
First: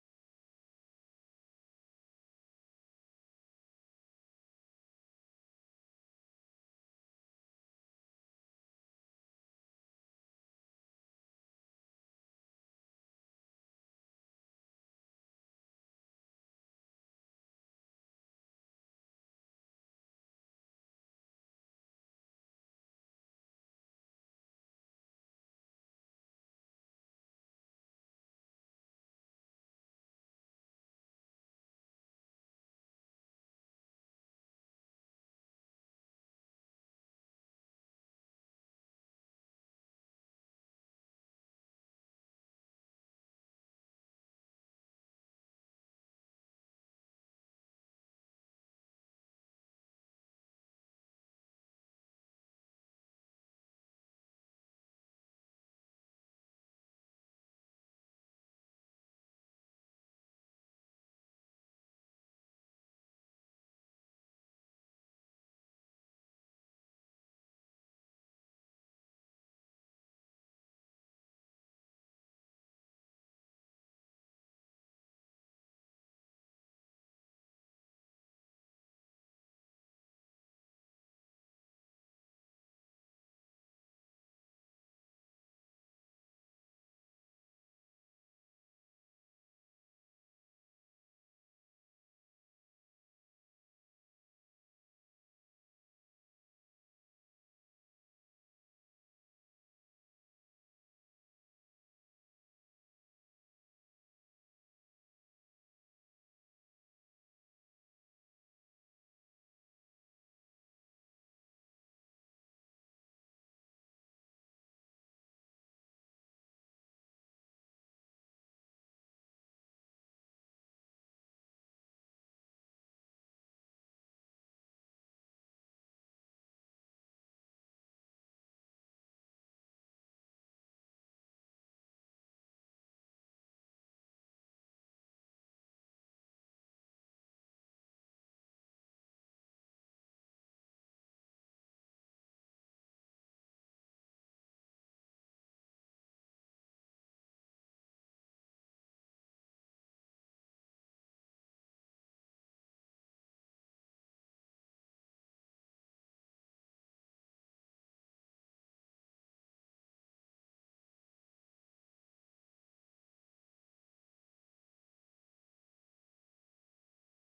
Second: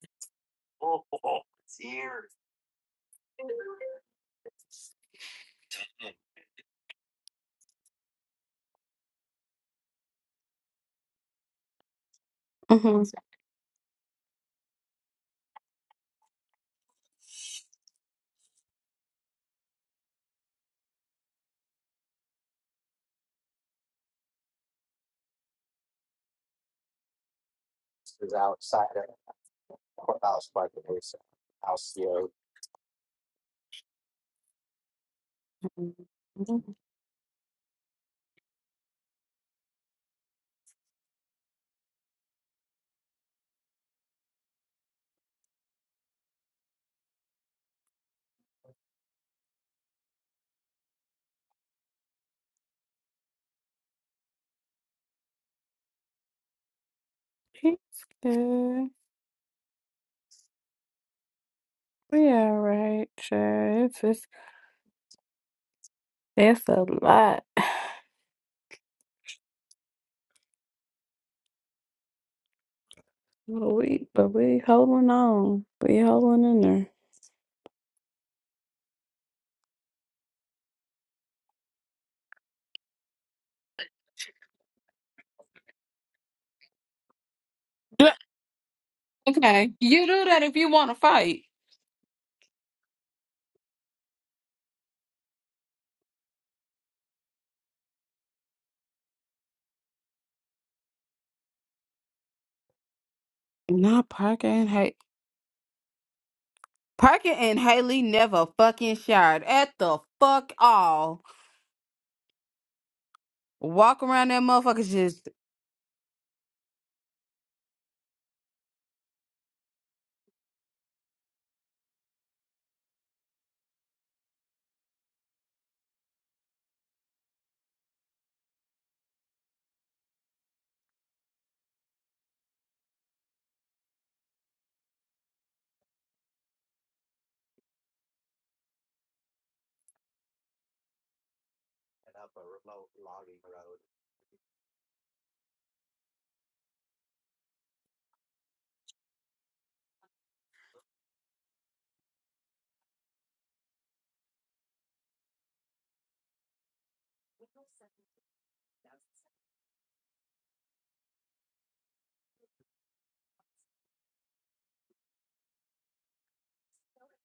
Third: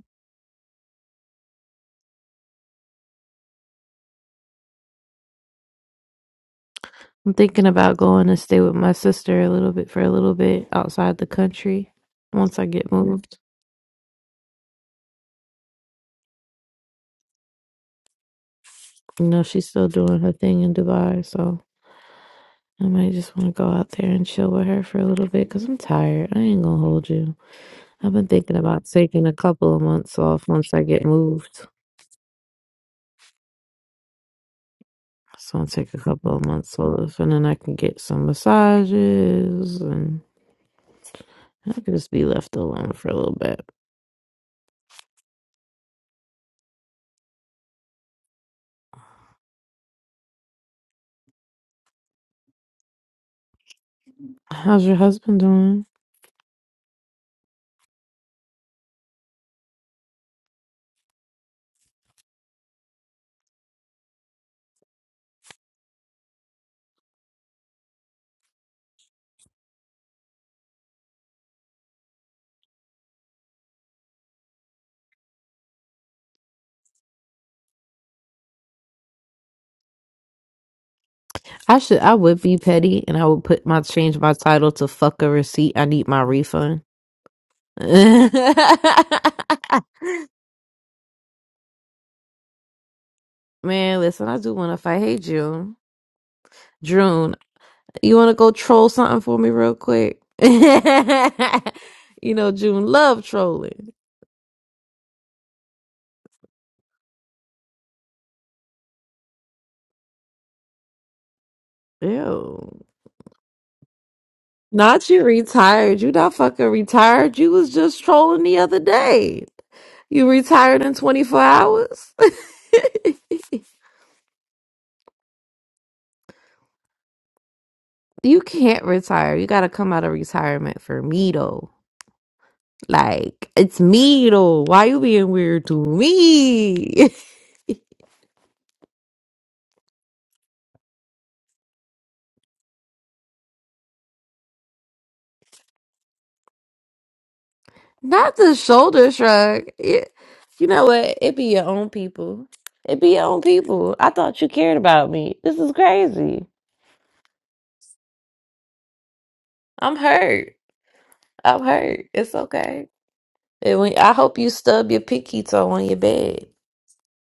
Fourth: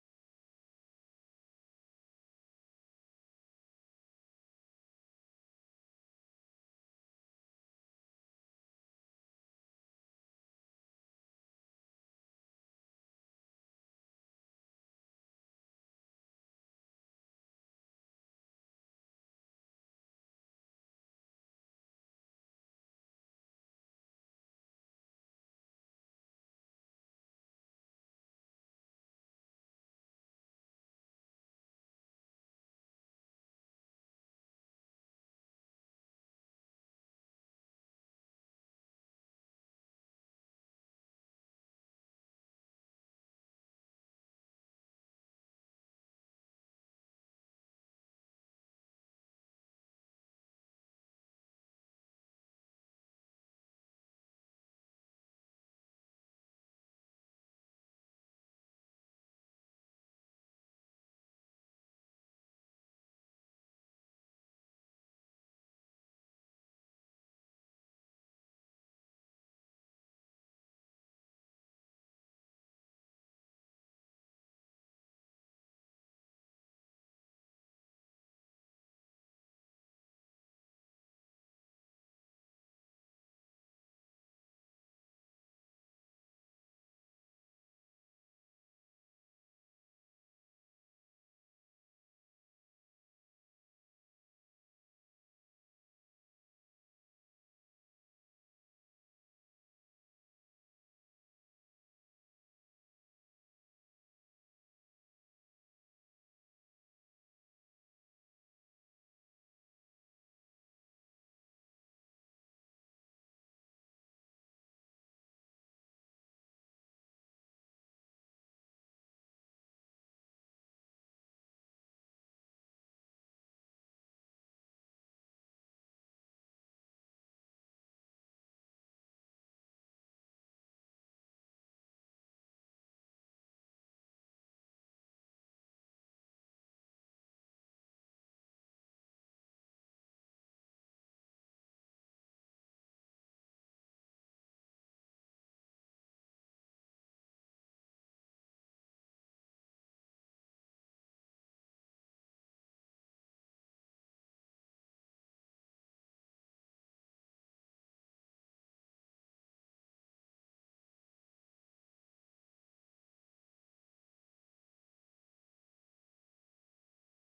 Speaker 1: I'm thinking about going to stay with my sister a little bit for a little bit outside the country once I get
Speaker 4: hmm
Speaker 1: moved. You know, she's still doing her thing in Dubai, so. I might just want to go out there and chill with her for a little bit because I'm tired. I ain't gonna hold you. I've been thinking about taking a couple of months off once I get moved. So I'll take a couple of months off and then I can get some massages and I can just be left alone for a little bit. How's your husband doing?
Speaker 4: Pizza. We all right, sure. It's just, it's a lot. But we, but we holding on. We holding in there.
Speaker 1: I should I would be petty and I would put my change my title to fuck a receipt. I need my refund.
Speaker 4: Do- Okay, you do that if you want to fight.
Speaker 1: Man, listen, I do want to fight. Hey, June. June, You want to go troll something for me real quick? you know, June love trolling.
Speaker 4: Not Parker and Hay. Parker and Haley never fucking showered at the fuck all.
Speaker 1: Ew.
Speaker 4: Walk around that motherfucker
Speaker 1: Not you
Speaker 4: just
Speaker 1: retired. You not fucking retired. You was just trolling the other day. You retired in 24 hours? you can't retire. You got to come out of retirement for me, though. Like, it's me, though. Why you being weird to me? Not the shoulder shrug. It, you know what? It be your own people. It be your own people. I thought you cared about me. This is crazy. I'm hurt. I'm hurt. It's okay. And when, I hope you stub your pinky toe on your bed.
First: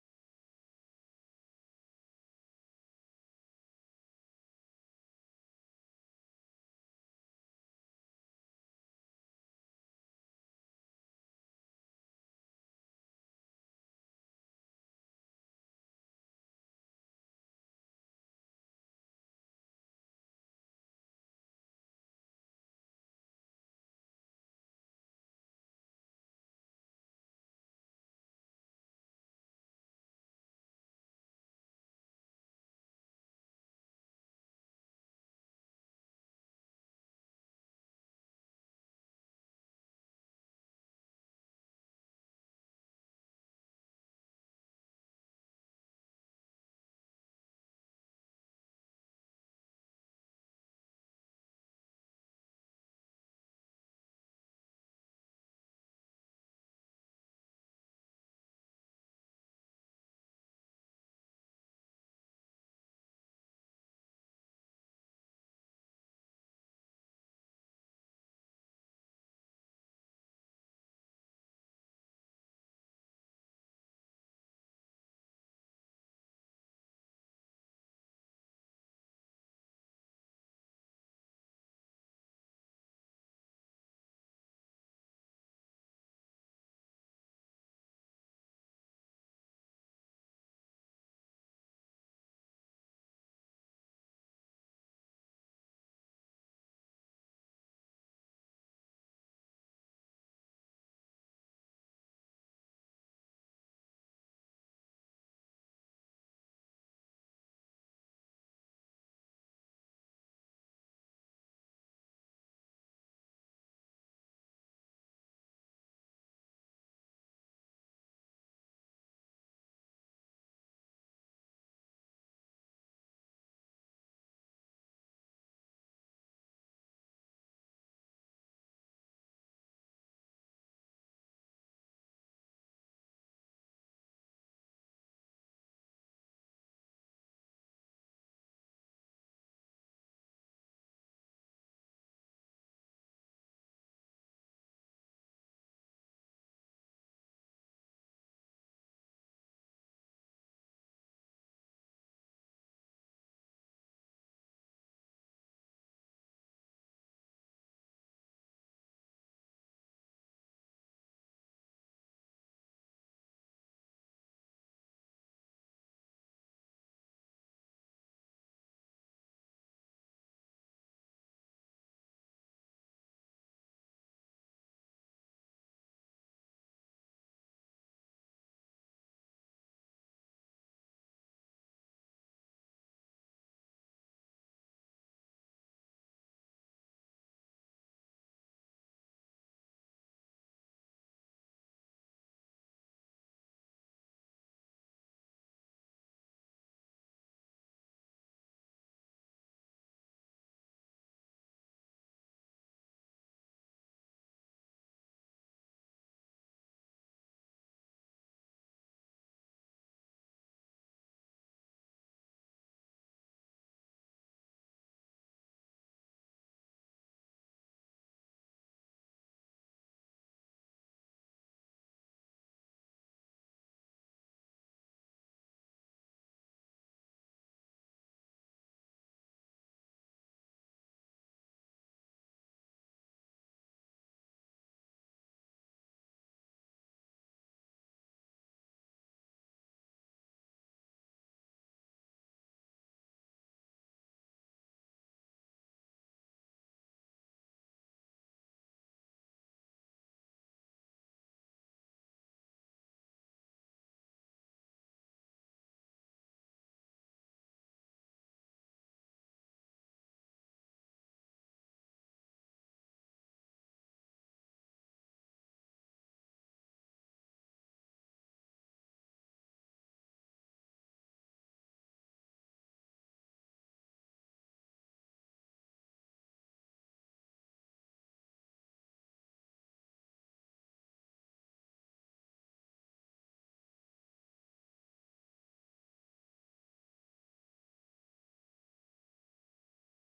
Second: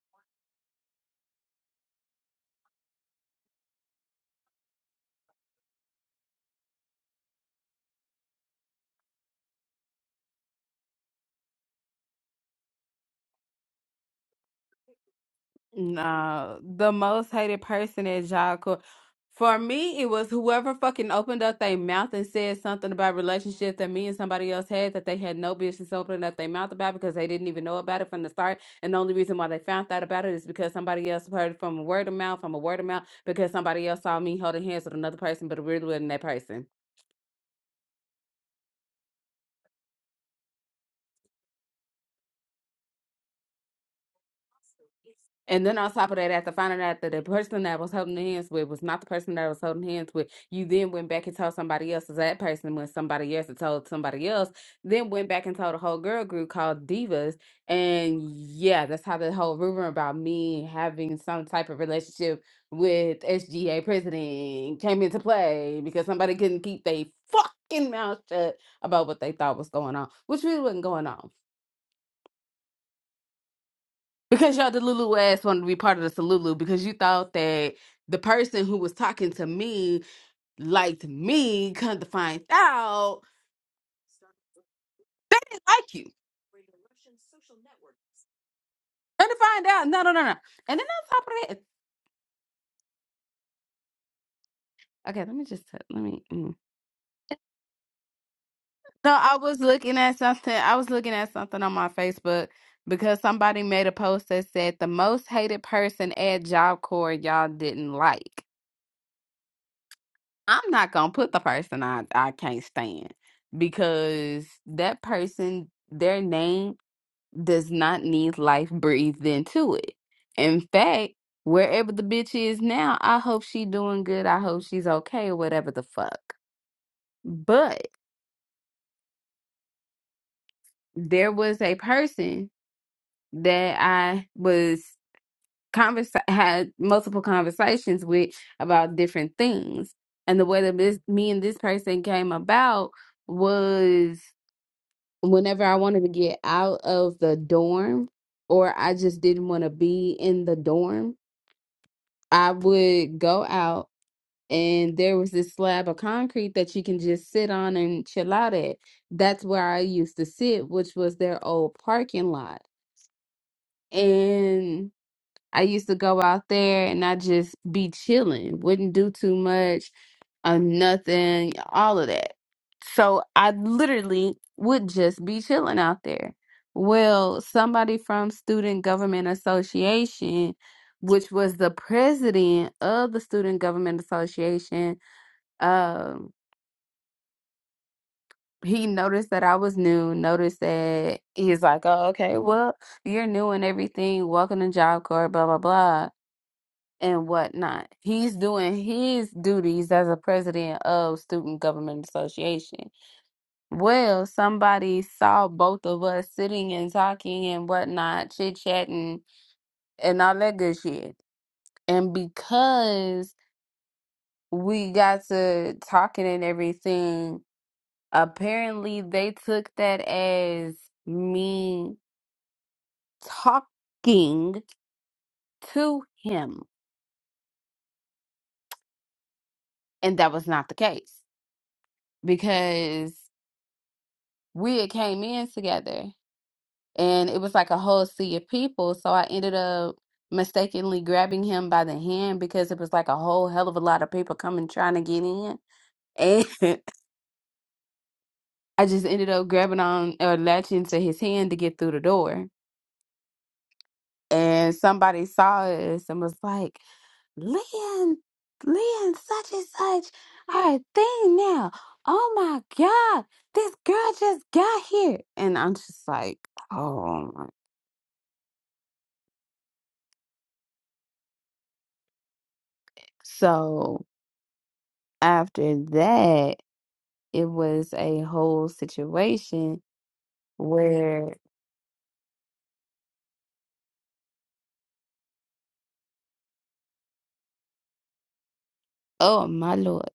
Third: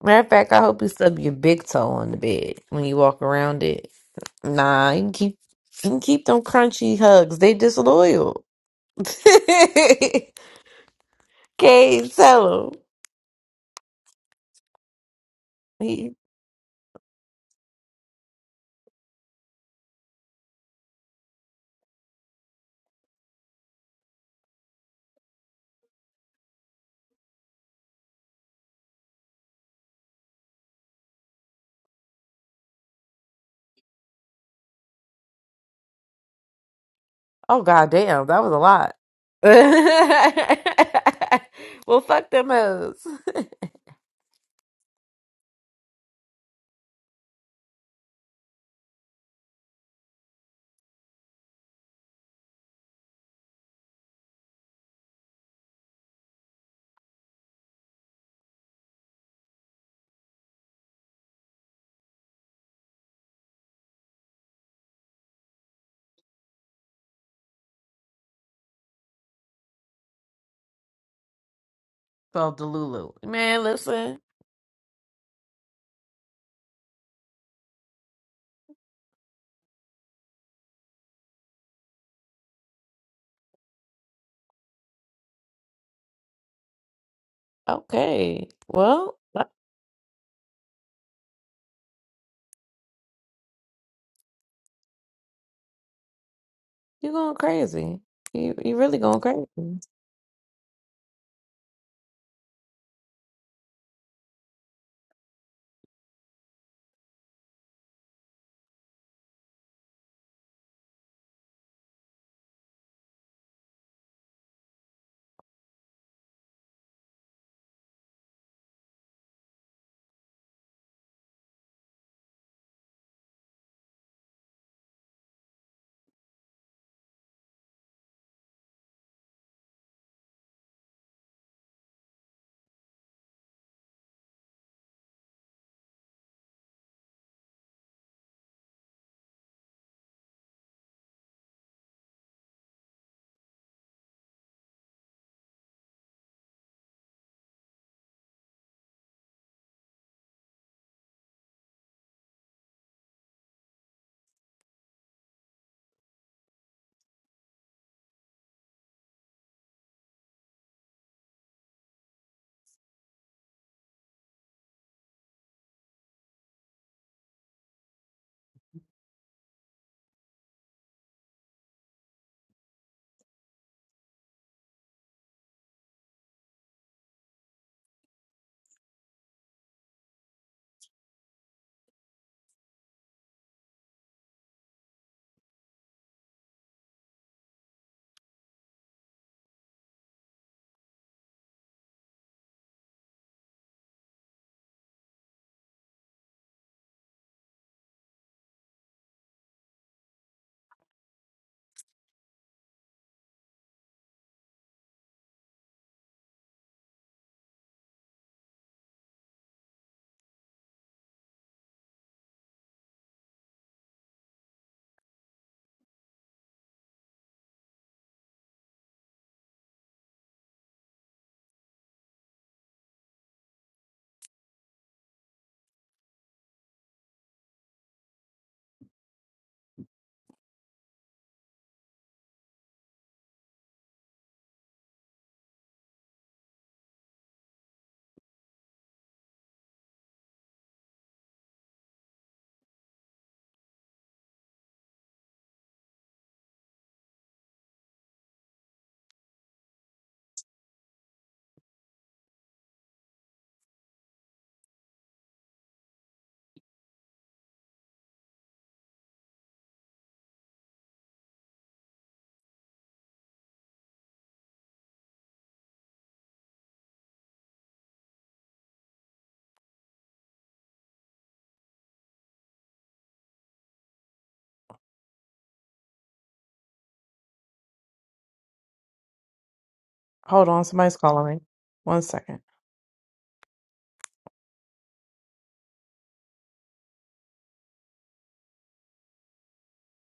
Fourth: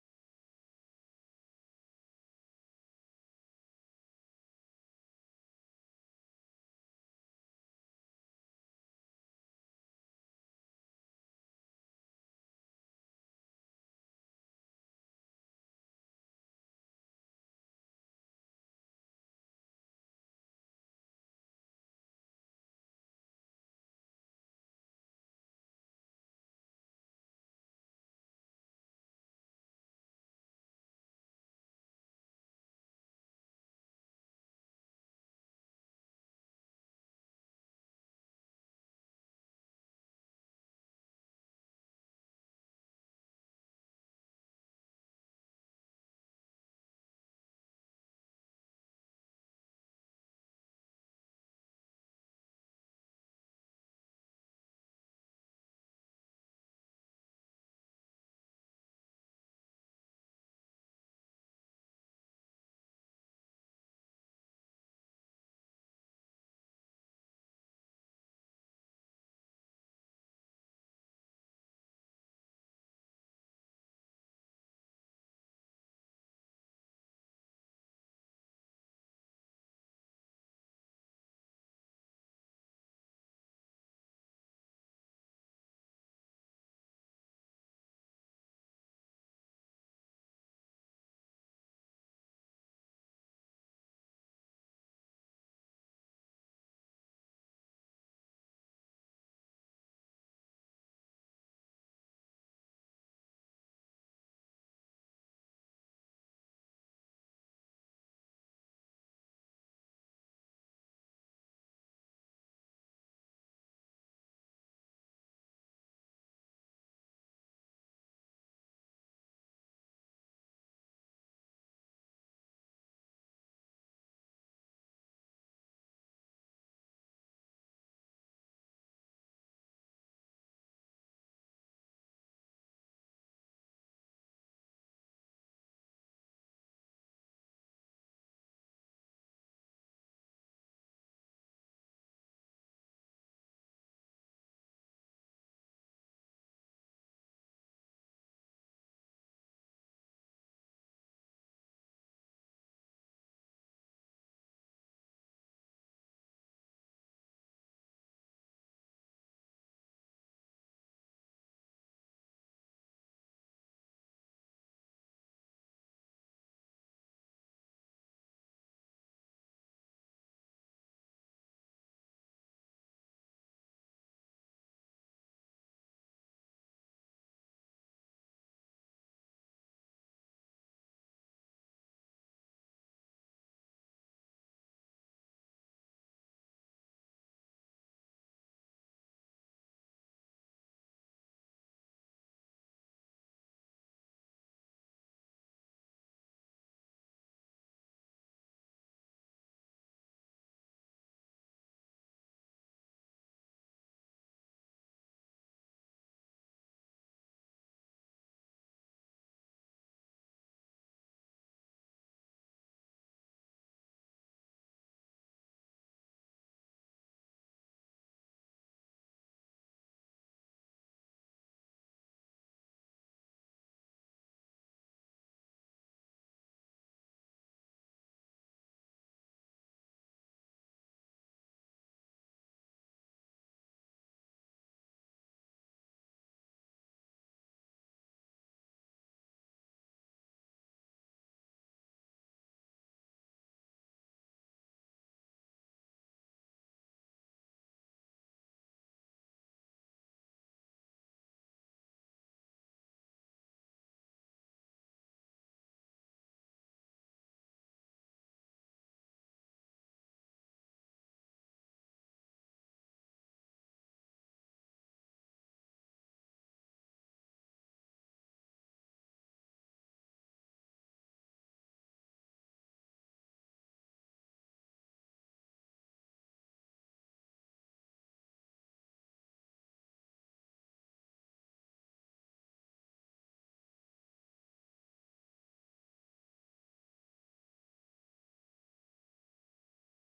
Speaker 1: Matter of fact, I hope you stub your big toe on the bed when you walk around it. Nah, you can keep you can keep them crunchy hugs. They disloyal. Can't tell him.
Speaker 4: No, the most hated person at job corps. For me, it was whoever fucking opened up their mouth and said something about relationships that me and somebody else had that they had no business opening up their mouth about because they didn't even know about it from the start. And the only reason why they found out about it is because somebody else heard it from a word of mouth, from a word of mouth, because somebody else saw me holding hands with another person, but it really wasn't that person.
Speaker 1: Oh god damn, that was a lot. well, fuck them hoes.
Speaker 4: And then on top of that, after finding out that the person that was holding hands with was not the person that was holding hands with, you then went back and told somebody else So that person when somebody else had told somebody else, then went back and told a whole girl group called Divas. And yeah, that's how the whole rumor about me having some type of relationship with SGA president came into play because somebody couldn't keep their fucking mouth shut about what they thought was going on, which really wasn't going on.
Speaker 1: Called Delulu. Man, listen.
Speaker 4: Because your Delulu ass wanted to be part of the Salulu because you thought that the person who was talking to me liked me, come to find out they didn't like you.
Speaker 1: Okay. Well,
Speaker 4: Come to
Speaker 1: uh,
Speaker 4: find out, no, no, no, no. And then on top of that, okay, let me just let me. mm.
Speaker 1: you going crazy. You you really
Speaker 4: So
Speaker 1: going
Speaker 4: I was
Speaker 1: crazy.
Speaker 4: looking at something. I was looking at something on my Facebook because somebody made a post that said the most hated person at Job Corps y'all didn't like. I'm not gonna put the person I I can't stand because that person, their name does not need life breathed into it. In fact, wherever the bitch is now, I hope she doing good. I hope she's okay or whatever the fuck. But there was a person that I was convers had multiple conversations with about different things, and the way that this me and this person came about was. whenever I wanted to get out of the dorm or I just didn't want to be in the dorm, I would go out and there was this slab of concrete that you can just sit on and chill out at. That's where I used to sit, which was their old parking lot. And I used to go out there and I just be chilling, wouldn't do too much, uh, nothing, all of that. So I literally would just be chilling out there. Well, somebody from Student Government Association, which was the president of the Student Government Association, um, he noticed that I was new, noticed that he's like, oh, okay, well, you're new and everything. Welcome to Job Corps, blah, blah, blah and whatnot. He's doing his duties as a president of Student Government Association. Well, somebody saw both of us sitting and talking and whatnot, chit chatting and all that good shit. And because we got to talking and everything, apparently they took that as me talking to him. And that was not the case because we had came in together and it was like a whole sea of people so i ended up mistakenly grabbing him by the hand because it was like a whole hell of a lot of people coming trying to get in and i just ended up grabbing on or latching to his hand to get through the door and somebody saw us and was like leon leon such and such are a thing now oh my god this girl just got here and i'm just like oh my so after that, it was a whole situation
Speaker 1: Hold on, somebody's calling
Speaker 4: where,
Speaker 1: me. One second.
Speaker 4: oh my Lord.